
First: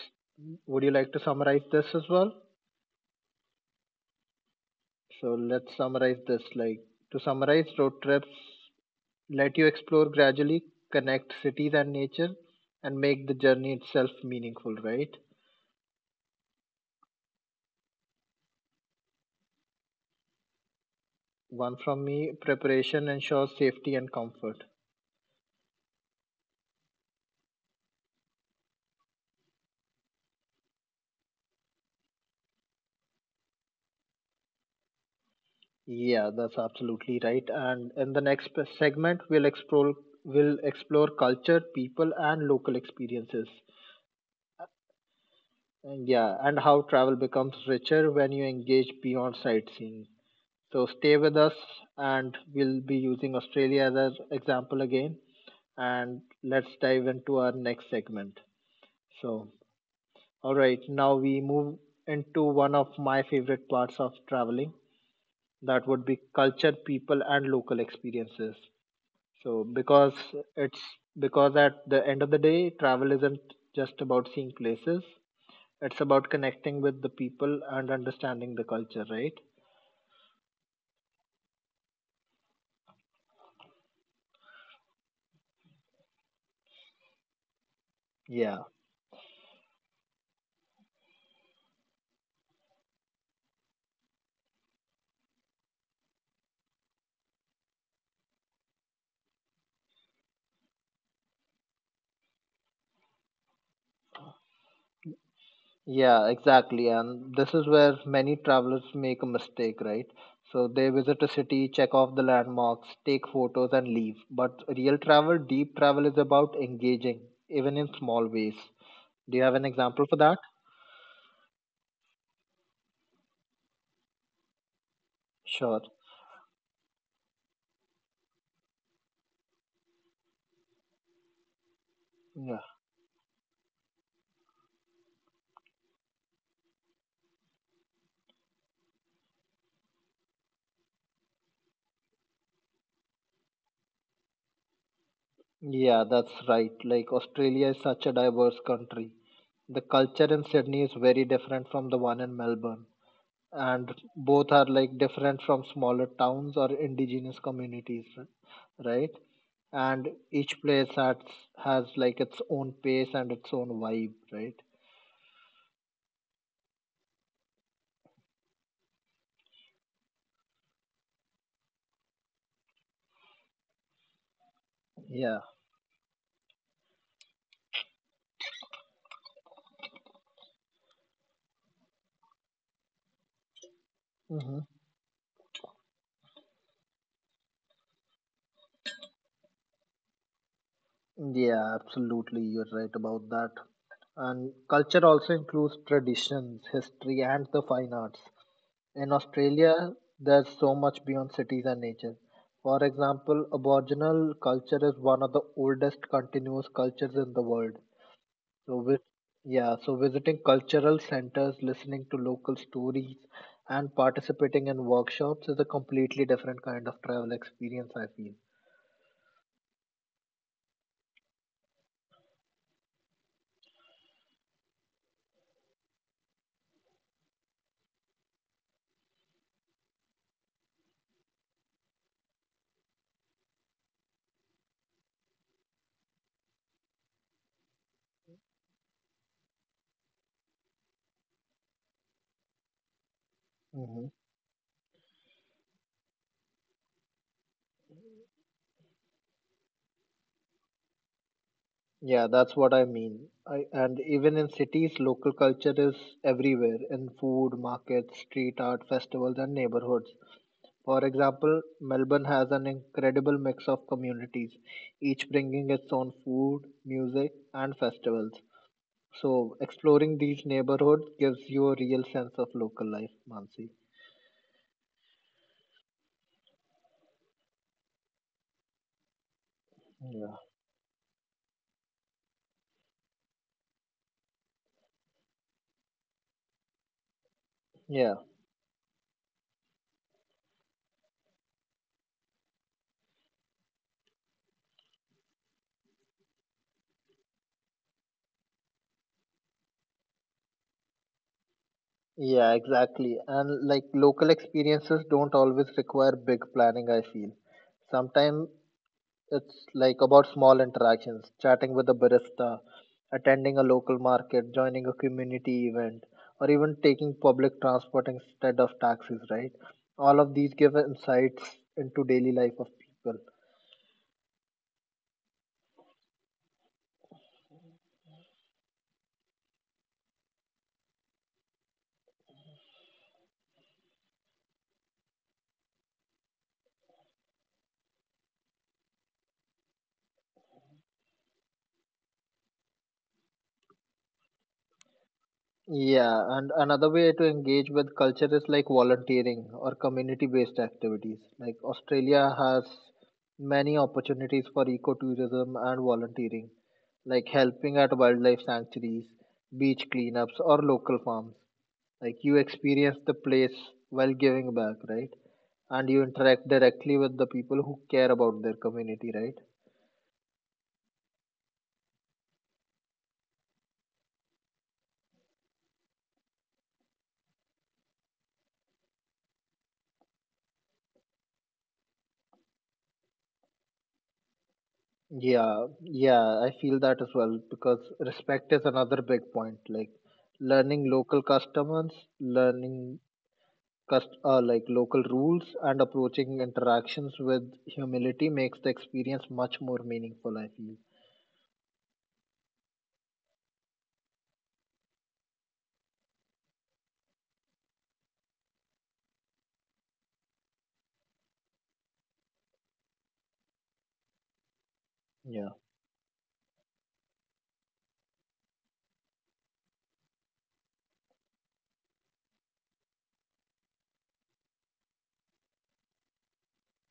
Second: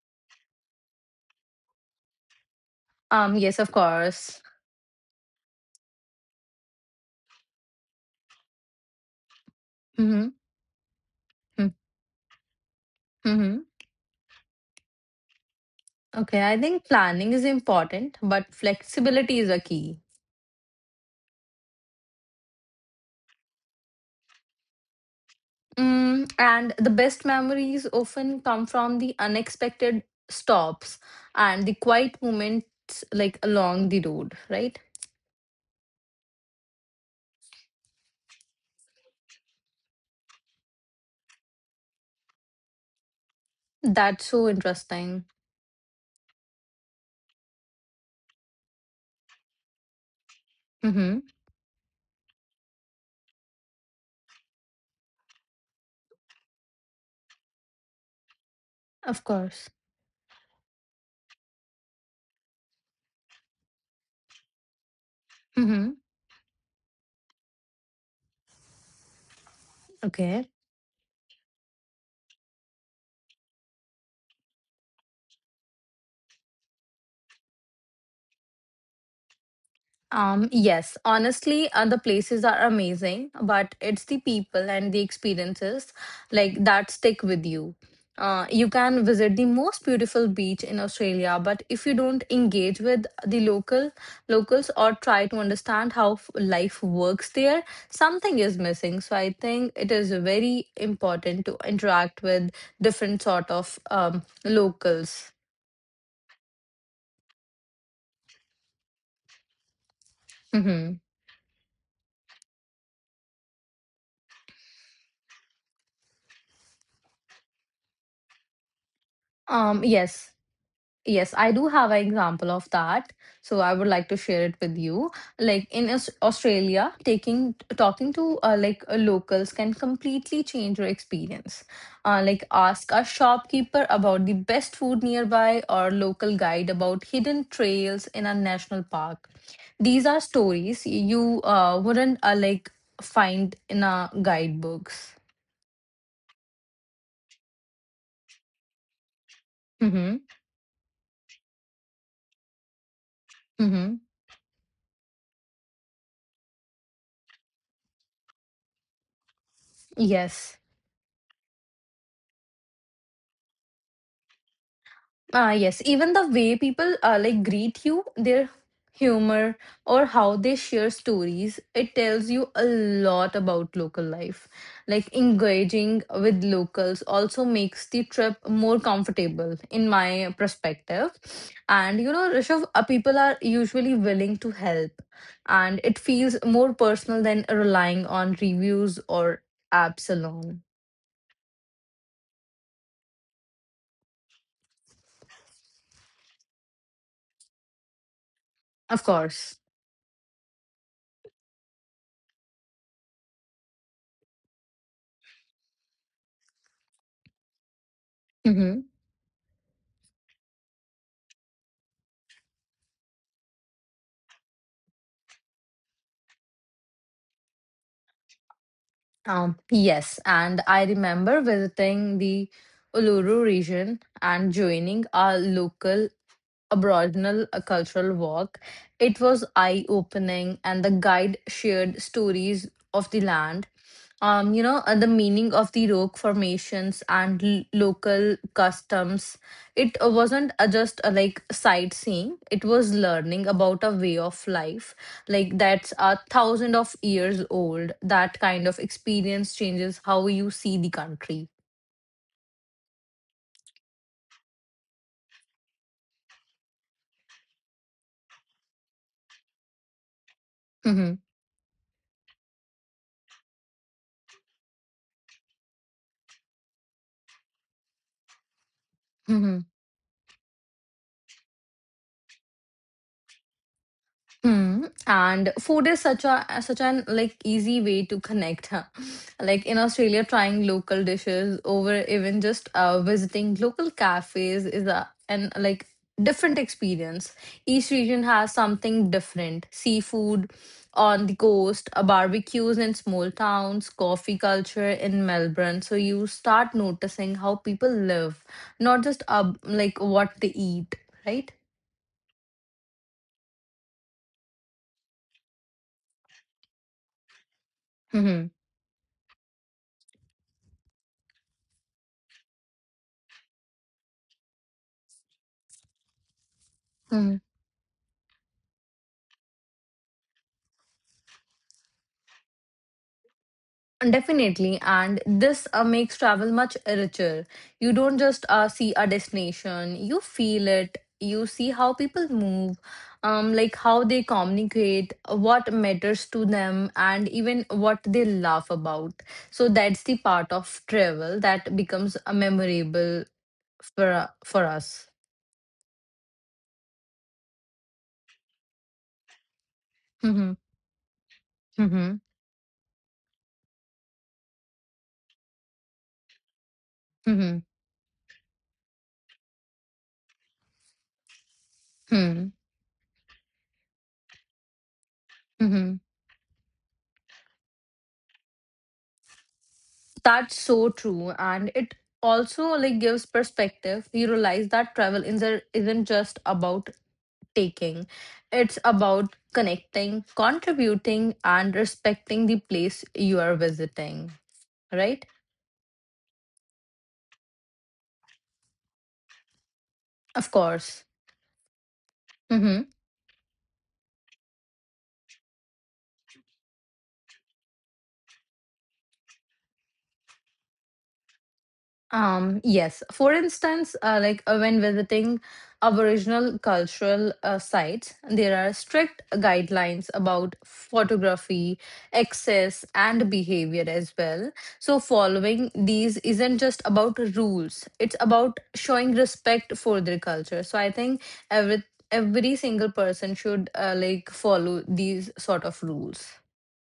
[SPEAKER 1] would you like to summarize this as well?
[SPEAKER 2] Um. Yes, of course.
[SPEAKER 1] So let's summarize this. Like, to summarize, road trips let you explore
[SPEAKER 2] Mm-hmm.
[SPEAKER 1] gradually, connect
[SPEAKER 2] Mm-hmm.
[SPEAKER 1] cities and nature, and make the
[SPEAKER 2] Mm-hmm.
[SPEAKER 1] journey itself meaningful, right?
[SPEAKER 2] Okay. I think planning is important, but flexibility is a key.
[SPEAKER 1] One from me, preparation ensures safety and comfort.
[SPEAKER 2] Mm, and the best memories often come from the unexpected stops and the quiet moments like along the road, right?
[SPEAKER 1] Yeah, that's absolutely right. And in the next p- segment, we'll explore we'll explore culture, people, and local experiences.
[SPEAKER 2] That's so interesting.
[SPEAKER 1] And yeah, and how travel becomes richer when you engage beyond sightseeing. So stay
[SPEAKER 2] Mm-hmm.
[SPEAKER 1] with us, and we'll be using Australia as an example again. And let's dive into our next segment.
[SPEAKER 2] Of
[SPEAKER 1] So,
[SPEAKER 2] course.
[SPEAKER 1] all right, now we move into one of my favorite parts of traveling. That
[SPEAKER 2] Mm-hmm.
[SPEAKER 1] would be culture, people, and local experiences. So because
[SPEAKER 2] Okay.
[SPEAKER 1] It's because at the end of the day, travel isn't just about seeing places, it's about connecting with the people and understanding the culture, right?
[SPEAKER 2] Um, yes, honestly, uh, the places are amazing, but it's the people and the experiences like that stick with you. Uh,
[SPEAKER 1] Yeah,
[SPEAKER 2] you can visit the most beautiful beach in Australia, but if you don't engage with the local locals or try to understand how f- life works there, something is missing. So I think it is very important to interact with different sort of um, locals.
[SPEAKER 1] yeah, exactly. And this is where many travelers make a mistake, right? So they
[SPEAKER 2] Hmm.
[SPEAKER 1] visit a city, check off the landmarks, take photos, and leave. But real travel, deep travel, is about engaging even in small ways. Do you have an
[SPEAKER 2] Um,
[SPEAKER 1] example for
[SPEAKER 2] yes.
[SPEAKER 1] that?
[SPEAKER 2] Yes, I do have an example of that. So I would like to share it with you. Like
[SPEAKER 1] Sure.
[SPEAKER 2] in Aus- Australia, taking talking to uh, like uh, locals can completely change your experience. Uh, like
[SPEAKER 1] Yeah.
[SPEAKER 2] ask a shopkeeper about the best food nearby or local guide about hidden trails in a national park. These are stories you uh, wouldn't uh, like find in a guidebooks.
[SPEAKER 1] Yeah, that's right. Like Australia is such a diverse country. The
[SPEAKER 2] Mm-hmm.
[SPEAKER 1] culture in Sydney is very different from the one in Melbourne, and
[SPEAKER 2] Mm-hmm.
[SPEAKER 1] both are like different from smaller towns or indigenous communities, r- right? And
[SPEAKER 2] Yes.
[SPEAKER 1] each place has has like its own pace and its own vibe, right?
[SPEAKER 2] Ah, yes. Even the way people uh, like greet you, their humor or how they share stories, it tells you a lot about local life. Like
[SPEAKER 1] Yeah.
[SPEAKER 2] engaging with locals also makes the trip more comfortable in my perspective. And you know, Rishav, uh, people are usually willing to
[SPEAKER 1] Hmm.
[SPEAKER 2] help and it feels more personal than relying on reviews or apps alone.
[SPEAKER 1] Yeah, absolutely. You're right about that. And culture also includes traditions, history, and the fine arts.
[SPEAKER 2] Of
[SPEAKER 1] In
[SPEAKER 2] course.
[SPEAKER 1] Australia, there's so much beyond cities and nature. For example, Aboriginal culture is one of the oldest continuous cultures in the world. So,
[SPEAKER 2] Mm-hmm.
[SPEAKER 1] with, yeah, so visiting cultural centers, listening to local stories, and participating in workshops is a completely different kind of travel experience, I feel.
[SPEAKER 2] Um, yes, and I remember visiting the Uluru region and joining our local aboriginal uh, cultural walk. It was eye-opening, and the guide shared stories of the land um, you know, uh, the meaning of the rock formations and l- local customs. It uh, wasn't uh, just uh, like sightseeing, it was learning about a
[SPEAKER 1] Mm-hmm.
[SPEAKER 2] way of life, like that's a thousand of years old. That kind of experience changes how you see the country.
[SPEAKER 1] Yeah, that's what I mean. I, and even in cities, local culture is everywhere in food, markets, street art, festivals, and neighborhoods. For
[SPEAKER 2] Hmm.
[SPEAKER 1] example, Melbourne has an incredible mix of communities, each bringing its own food, music, and festivals. So, exploring these neighborhoods gives you a real sense of local life, Mansi.
[SPEAKER 2] Hmm. And food is such a such an like easy way to connect, huh? Like in Australia,
[SPEAKER 1] Yeah.
[SPEAKER 2] trying local dishes over even just uh, visiting local cafes is a an like different experience. Each
[SPEAKER 1] Yeah.
[SPEAKER 2] region has something different. Seafood on the coast, uh, barbecues in small towns, coffee culture in Melbourne. So you start noticing how people live, not just uh, like what they eat, right?
[SPEAKER 1] Yeah, exactly. And like local experiences don't always require big planning, I feel
[SPEAKER 2] Mm-hmm.
[SPEAKER 1] sometimes. It's like about small interactions, chatting with a barista, attending a local market, joining a community event, or even taking public transport instead of taxis, right? All of these give insights into daily life of people.
[SPEAKER 2] Definitely, and this uh, makes travel much richer. You don't just uh, see a destination, you feel it, you see how people move, um, like how they communicate, what matters to them, and even what they laugh about. So that's the part of travel that becomes uh, memorable for uh, for us.
[SPEAKER 1] Yeah, and another way to engage with culture is like volunteering or community
[SPEAKER 2] Mm-hmm.
[SPEAKER 1] based activities. Like
[SPEAKER 2] Mm-hmm.
[SPEAKER 1] Australia has many opportunities for ecotourism and volunteering, like
[SPEAKER 2] Mm-hmm.
[SPEAKER 1] helping at wildlife sanctuaries, beach cleanups, or local farms. Like you
[SPEAKER 2] Mm-hmm.
[SPEAKER 1] experience the place while giving back, right? And
[SPEAKER 2] Mm-hmm.
[SPEAKER 1] you interact directly with the people who care about their community, right?
[SPEAKER 2] That's so true. And it also like gives perspective. We realize that travel isn't isn't just about taking. It's about connecting, contributing, and respecting the place you are visiting, right?
[SPEAKER 1] Yeah, yeah, I feel that as well, because respect is another big point. Like
[SPEAKER 2] Of
[SPEAKER 1] learning
[SPEAKER 2] course.
[SPEAKER 1] local customers, learning
[SPEAKER 2] Mm-hmm.
[SPEAKER 1] cust- uh, like local rules, and approaching interactions with humility makes the experience much more meaningful, I feel.
[SPEAKER 2] Um, yes. For instance, uh, like uh, when visiting Aboriginal cultural uh, sites, there are strict guidelines about photography, access, and behavior as well. So,
[SPEAKER 1] Yeah.
[SPEAKER 2] following these isn't just about rules, it's about showing respect for their culture. So, I think every every single person should uh, like follow these sort of rules.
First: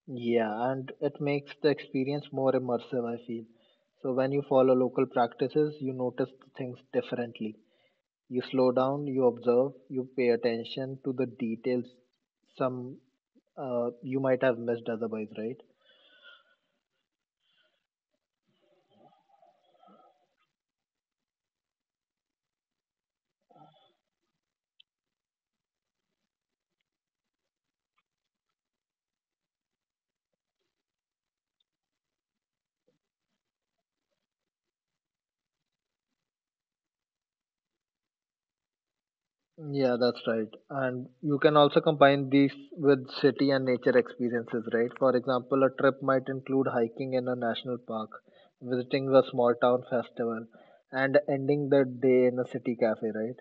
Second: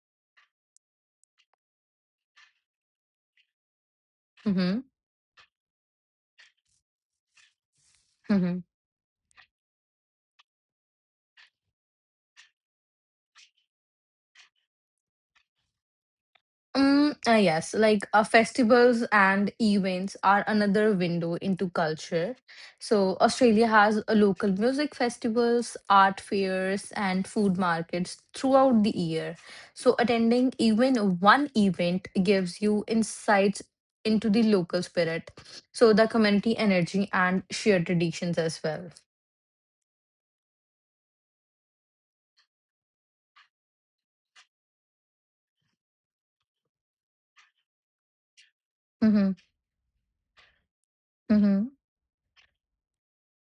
[SPEAKER 1] Yeah, and it makes the experience more immersive, I feel. So when you follow
[SPEAKER 2] Mm-hmm.
[SPEAKER 1] local practices, you notice things differently. You
[SPEAKER 2] Mm-hmm.
[SPEAKER 1] slow down, you observe, you pay attention to the details some uh, you might have missed otherwise, right?
[SPEAKER 2] Mm, uh, yes, like uh, festivals and events are another window into culture. So, Australia has a local music festivals, art fairs, and food markets throughout the year. So, attending even one event gives you insights into the local spirit, so the community energy and shared traditions as well.
[SPEAKER 1] Yeah, that's right. And you can also combine these with city and nature experiences, right? For example, a trip might include hiking in a national park, visiting a
[SPEAKER 2] Mm-hmm,
[SPEAKER 1] small town festival, and
[SPEAKER 2] mm-hmm,
[SPEAKER 1] ending the day in a city cafe, right?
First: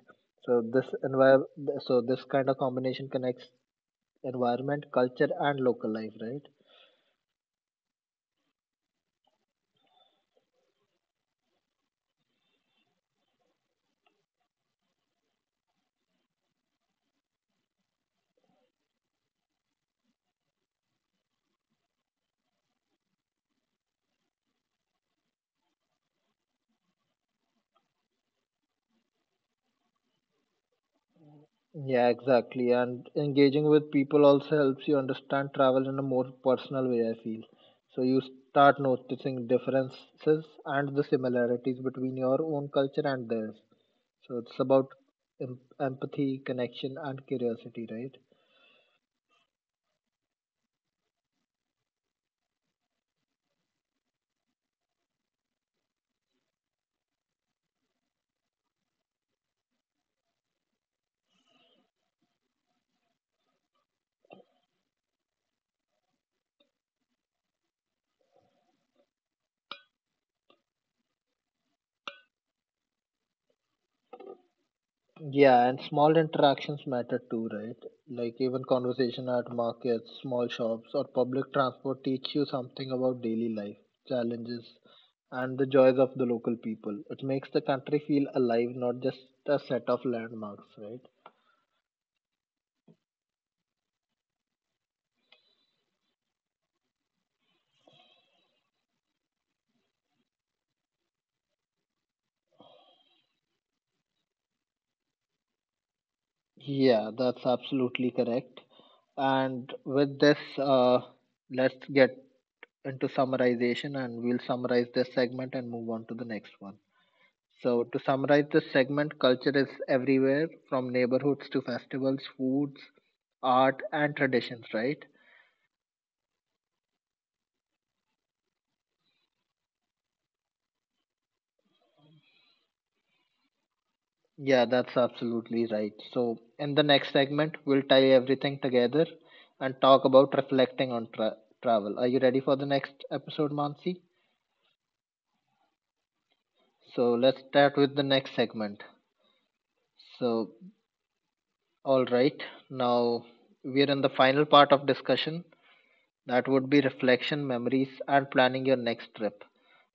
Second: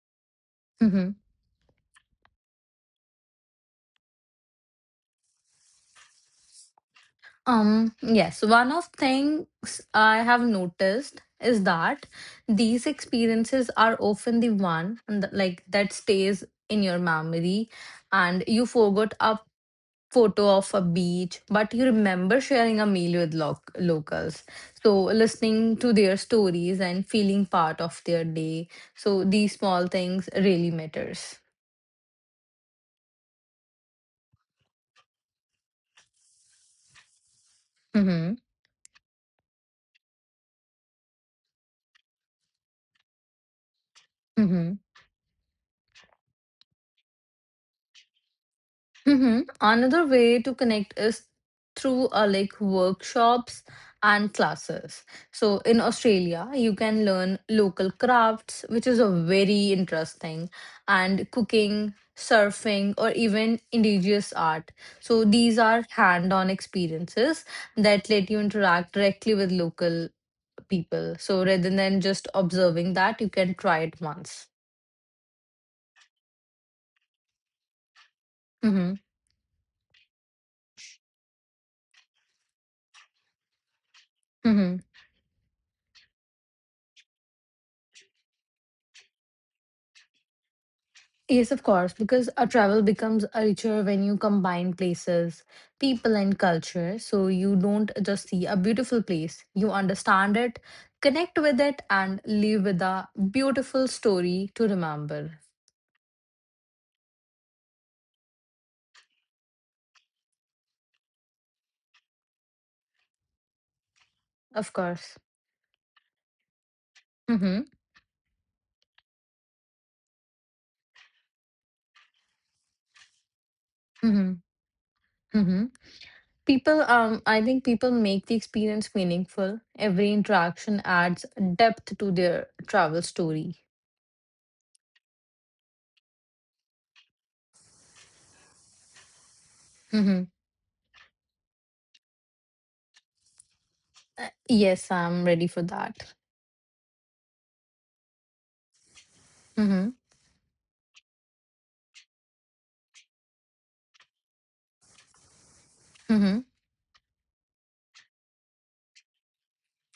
[SPEAKER 1] So this
[SPEAKER 2] mm-hmm.
[SPEAKER 1] envir- so this kind of combination connects environment, culture, and local life, right?
[SPEAKER 2] Um, yes, one of things I have noticed is that these experiences are often the one and th- like that stays in your memory and you forgot a photo of a beach, but you remember sharing a meal with loc- locals. So listening to their stories and feeling part of their day. So these small things really matters.
[SPEAKER 1] Yeah, exactly. And engaging with people also helps you understand travel in a more personal way, I feel. So you
[SPEAKER 2] Mm-hmm.
[SPEAKER 1] start noticing differences and the similarities between your own culture and theirs. So it's
[SPEAKER 2] Mm-hmm.
[SPEAKER 1] about em- empathy, connection, and curiosity, right?
[SPEAKER 2] Mhm. Another way to connect is through uh, like workshops and classes. So in Australia, you can learn local crafts, which is a very interesting, and cooking, surfing, or even indigenous art. So these are hand-on experiences that let you interact directly with local people. So rather than just observing that, you can try it once.
[SPEAKER 1] Yeah, and small interactions matter too, right? Like even
[SPEAKER 2] Mm-hmm.
[SPEAKER 1] conversation at markets, small shops, or public transport teach you something about daily life,
[SPEAKER 2] Mm-hmm.
[SPEAKER 1] challenges, and the joys of the local people. It makes the country feel alive, not just a set of landmarks, right?
[SPEAKER 2] Yes, of course, because a travel becomes a richer when you combine places, people, and culture. So you don't just see a beautiful place, you understand it, connect with it, and leave with a beautiful story to remember.
[SPEAKER 1] Yeah, that's absolutely correct. And with this, uh, let's get into summarization, and we'll
[SPEAKER 2] Of
[SPEAKER 1] summarize this
[SPEAKER 2] course.
[SPEAKER 1] segment and move on to the next one.
[SPEAKER 2] Mm-hmm.
[SPEAKER 1] So, to summarize this segment, culture is everywhere, from neighborhoods to festivals, foods, art, and
[SPEAKER 2] Mm-hmm.
[SPEAKER 1] traditions, right?
[SPEAKER 2] Mm-hmm. People, um, I think people make the experience meaningful. Every interaction adds depth to their travel story.
[SPEAKER 1] Yeah, that's absolutely right. So, in the next segment, we'll tie everything together and talk
[SPEAKER 2] Mm-hmm.
[SPEAKER 1] about reflecting on tra- travel. Are you ready for the next episode, Mansi?
[SPEAKER 2] Uh, Yes, I'm ready for that.
[SPEAKER 1] So, let's start with the next segment.
[SPEAKER 2] Mm-hmm.
[SPEAKER 1] So, all right, now we are in the final part of discussion.
[SPEAKER 2] Mm-hmm.
[SPEAKER 1] That would be reflection, memories, and planning your next trip.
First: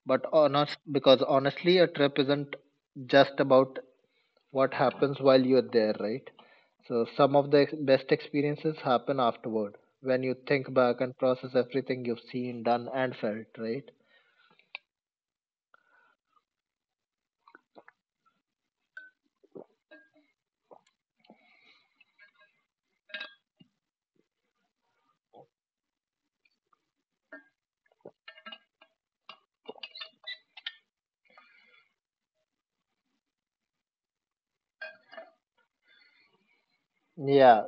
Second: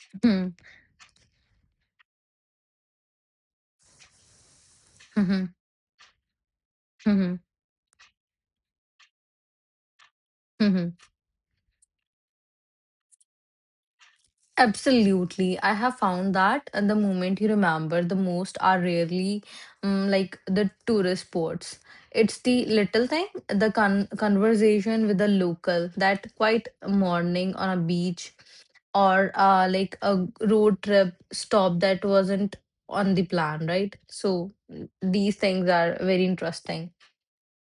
[SPEAKER 1] But
[SPEAKER 2] Mm-hmm.
[SPEAKER 1] honest, because Honestly, a trip isn't just about what happens
[SPEAKER 2] Mm-hmm.
[SPEAKER 1] while you're there, right? So some
[SPEAKER 2] Mm-hmm.
[SPEAKER 1] of the ex- best experiences happen afterward, when you think
[SPEAKER 2] Hmm.
[SPEAKER 1] back and process everything you've seen, done, and felt, right?
[SPEAKER 2] Absolutely. I have found that uh, the moment you remember the most are rarely um, like the tourist spots. It's the little thing, the con- conversation with the local, that quiet morning on a beach or uh, like a road trip stop that wasn't on the plan, right? So mm, these things are very interesting.
[SPEAKER 1] Yeah,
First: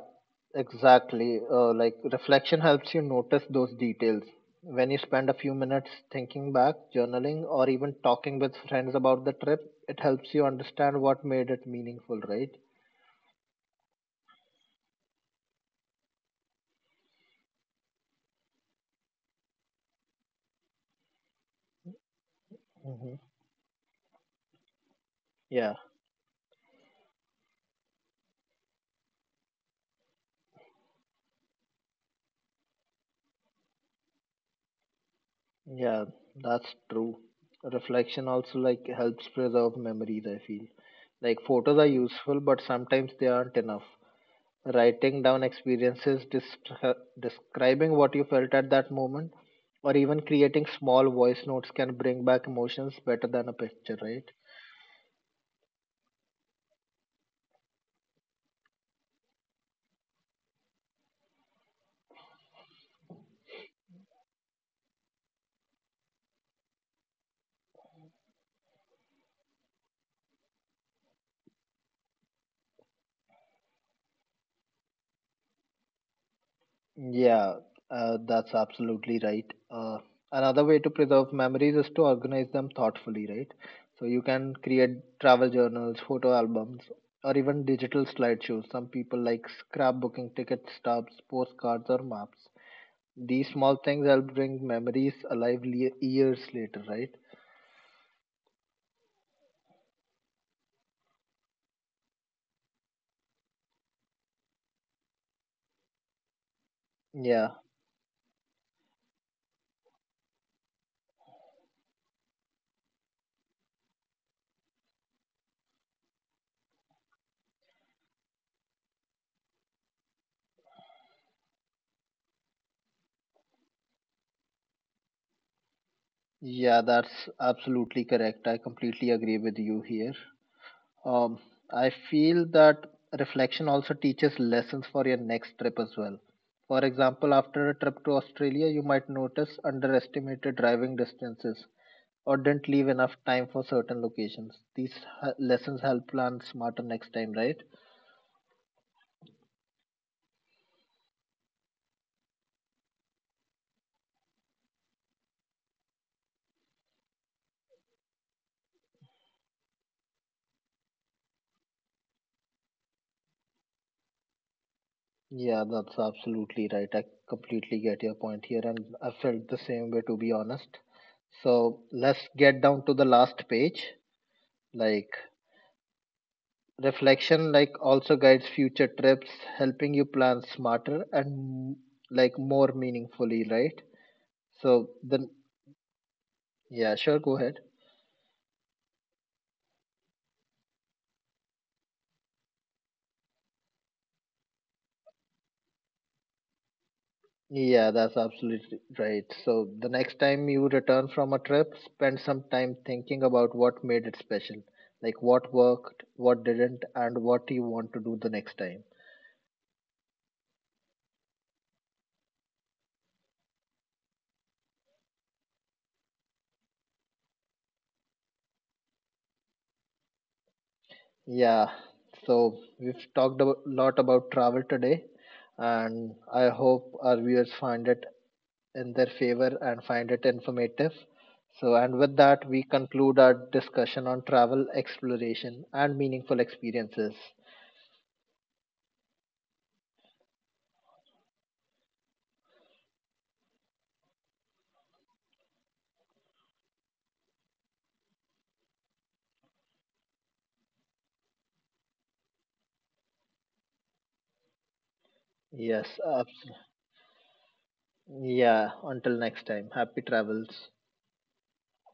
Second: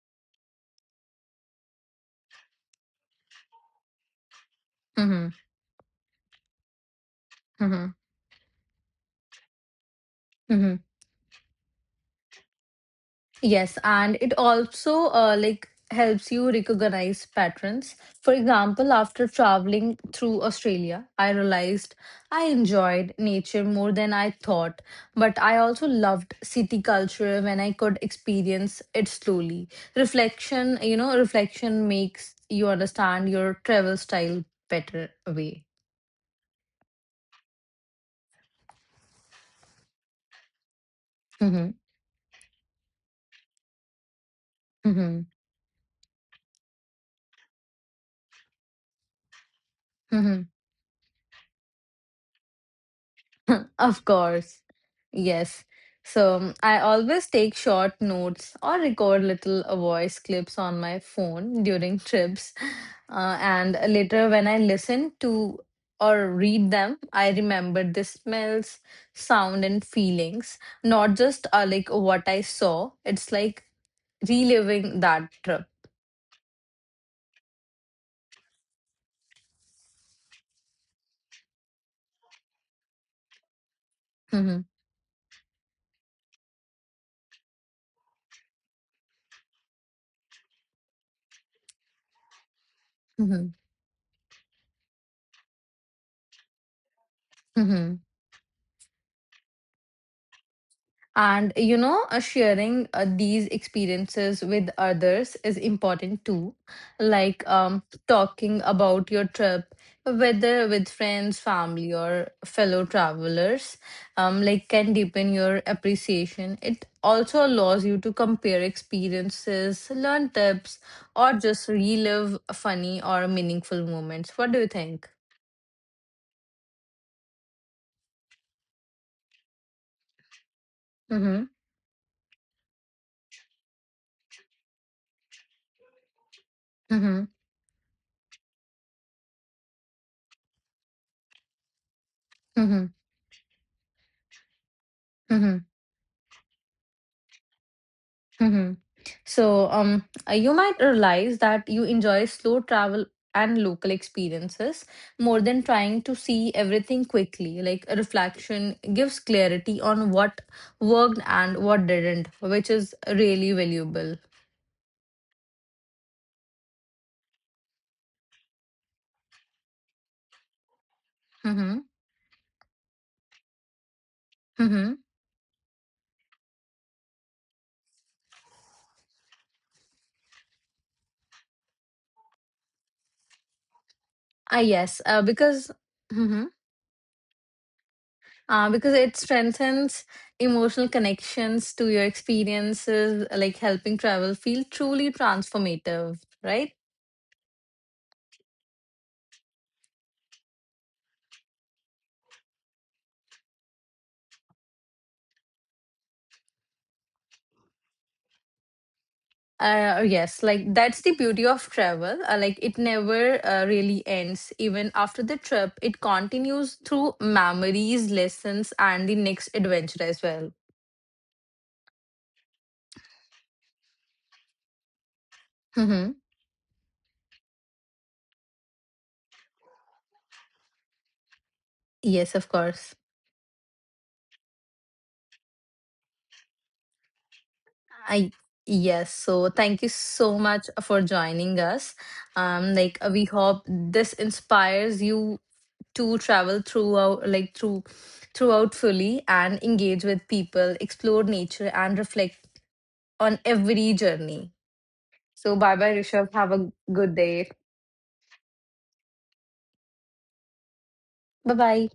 [SPEAKER 1] exactly. Uh, like reflection helps you notice those details. When you
[SPEAKER 2] Mm-hmm.
[SPEAKER 1] spend a few minutes thinking back, journaling, or
[SPEAKER 2] Mm-hmm.
[SPEAKER 1] even talking with friends about the trip, it helps you understand what made it meaningful, right?
[SPEAKER 2] Yes, and it also uh, like helps you recognize patterns. For example, after traveling through Australia, I realized I enjoyed
[SPEAKER 1] Hmm.
[SPEAKER 2] nature more than I thought, but I
[SPEAKER 1] Yeah,
[SPEAKER 2] also loved city culture when I could experience it slowly. Reflection, you know, reflection makes you understand your travel style better way.
[SPEAKER 1] yeah, that's true. Reflection also like helps preserve memories, I feel. Like
[SPEAKER 2] Mm-hmm.
[SPEAKER 1] photos are useful, but sometimes they aren't enough. Writing
[SPEAKER 2] Mm-hmm.
[SPEAKER 1] down experiences, dis- describing what you felt at that moment, or even
[SPEAKER 2] Mm-hmm.
[SPEAKER 1] creating small voice notes can bring back emotions better than a picture,
[SPEAKER 2] Of
[SPEAKER 1] right?
[SPEAKER 2] course. Yes. So um, I always take short notes or record little uh, voice clips on my phone during trips. Uh, and later, when I listen to or read them, I remember the smells, sound, and feelings, not just uh, like what I saw. It's like reliving that trip.
[SPEAKER 1] Yeah, uh, that's absolutely right. Uh, another way to preserve memories is to organize them thoughtfully, right? So you can
[SPEAKER 2] Hmm.
[SPEAKER 1] create travel journals, photo albums, or even digital slideshows. Some people like scrapbooking, ticket stubs, postcards, or maps. These
[SPEAKER 2] Hmm.
[SPEAKER 1] small things help bring memories alive le- years later, right?
[SPEAKER 2] Hmm. And you know, uh, sharing uh, these experiences with others is important too. Like
[SPEAKER 1] Yeah,
[SPEAKER 2] um, talking about your trip, whether with friends, family, or fellow travelers, um, like can deepen your appreciation. It also allows you to compare experiences, learn tips, or just relive funny or meaningful moments. What do you think?
[SPEAKER 1] yeah, that's absolutely correct. I completely agree with you here.
[SPEAKER 2] Mm-hmm.
[SPEAKER 1] Um, I feel that reflection also teaches lessons for your next trip as well. For
[SPEAKER 2] Mm-hmm.
[SPEAKER 1] example, after a trip to Australia, you might notice underestimated driving distances or didn't
[SPEAKER 2] Mm-hmm.
[SPEAKER 1] leave enough time for certain locations. These h-
[SPEAKER 2] Mm-hmm.
[SPEAKER 1] lessons help plan smarter next time, right?
[SPEAKER 2] So, um, uh, you might realize that you enjoy slow travel and local experiences more than trying to see everything quickly. Like a reflection gives clarity on what worked and what didn't, which is really valuable.
[SPEAKER 1] Yeah, that's absolutely right. I completely get your point here, and I felt the same way, to be honest.
[SPEAKER 2] Mm-hmm.
[SPEAKER 1] So let's get down to the last page.
[SPEAKER 2] Mm-hmm.
[SPEAKER 1] Like reflection, like also guides future trips, helping you plan smarter and like more meaningfully, right?
[SPEAKER 2] Ah,
[SPEAKER 1] So
[SPEAKER 2] yes, uh,
[SPEAKER 1] then,
[SPEAKER 2] because mm-hmm.
[SPEAKER 1] yeah, sure, go ahead.
[SPEAKER 2] Uh, because it strengthens emotional connections to your experiences, like helping travel feel truly transformative, right.
[SPEAKER 1] Yeah, that's absolutely right. So the next time you return from a trip, spend some time thinking about what made it special. Like what worked, what didn't, and what you want to do the next time.
[SPEAKER 2] Uh, yes, like that's the beauty of travel. Uh, like it never uh, really ends. Even after the trip, it continues through memories, lessons, and the next adventure as well.
[SPEAKER 1] Yeah, so we've talked a lot about travel today,
[SPEAKER 2] Hmm.
[SPEAKER 1] and I hope our viewers find it in their favor and find it informative. So, and with
[SPEAKER 2] Yes, of
[SPEAKER 1] that, we
[SPEAKER 2] course.
[SPEAKER 1] conclude our discussion on travel exploration and meaningful experiences.
[SPEAKER 2] I Yes. So thank you so much for joining us. Um, like uh, we hope this inspires you to travel throughout, like through throughout fully and engage with people, explore nature, and reflect on every journey. So bye
[SPEAKER 1] Yes,
[SPEAKER 2] bye,
[SPEAKER 1] uh,
[SPEAKER 2] Rishabh. Have a good day.
[SPEAKER 1] yeah, until next time, happy travels.
[SPEAKER 2] Bye bye.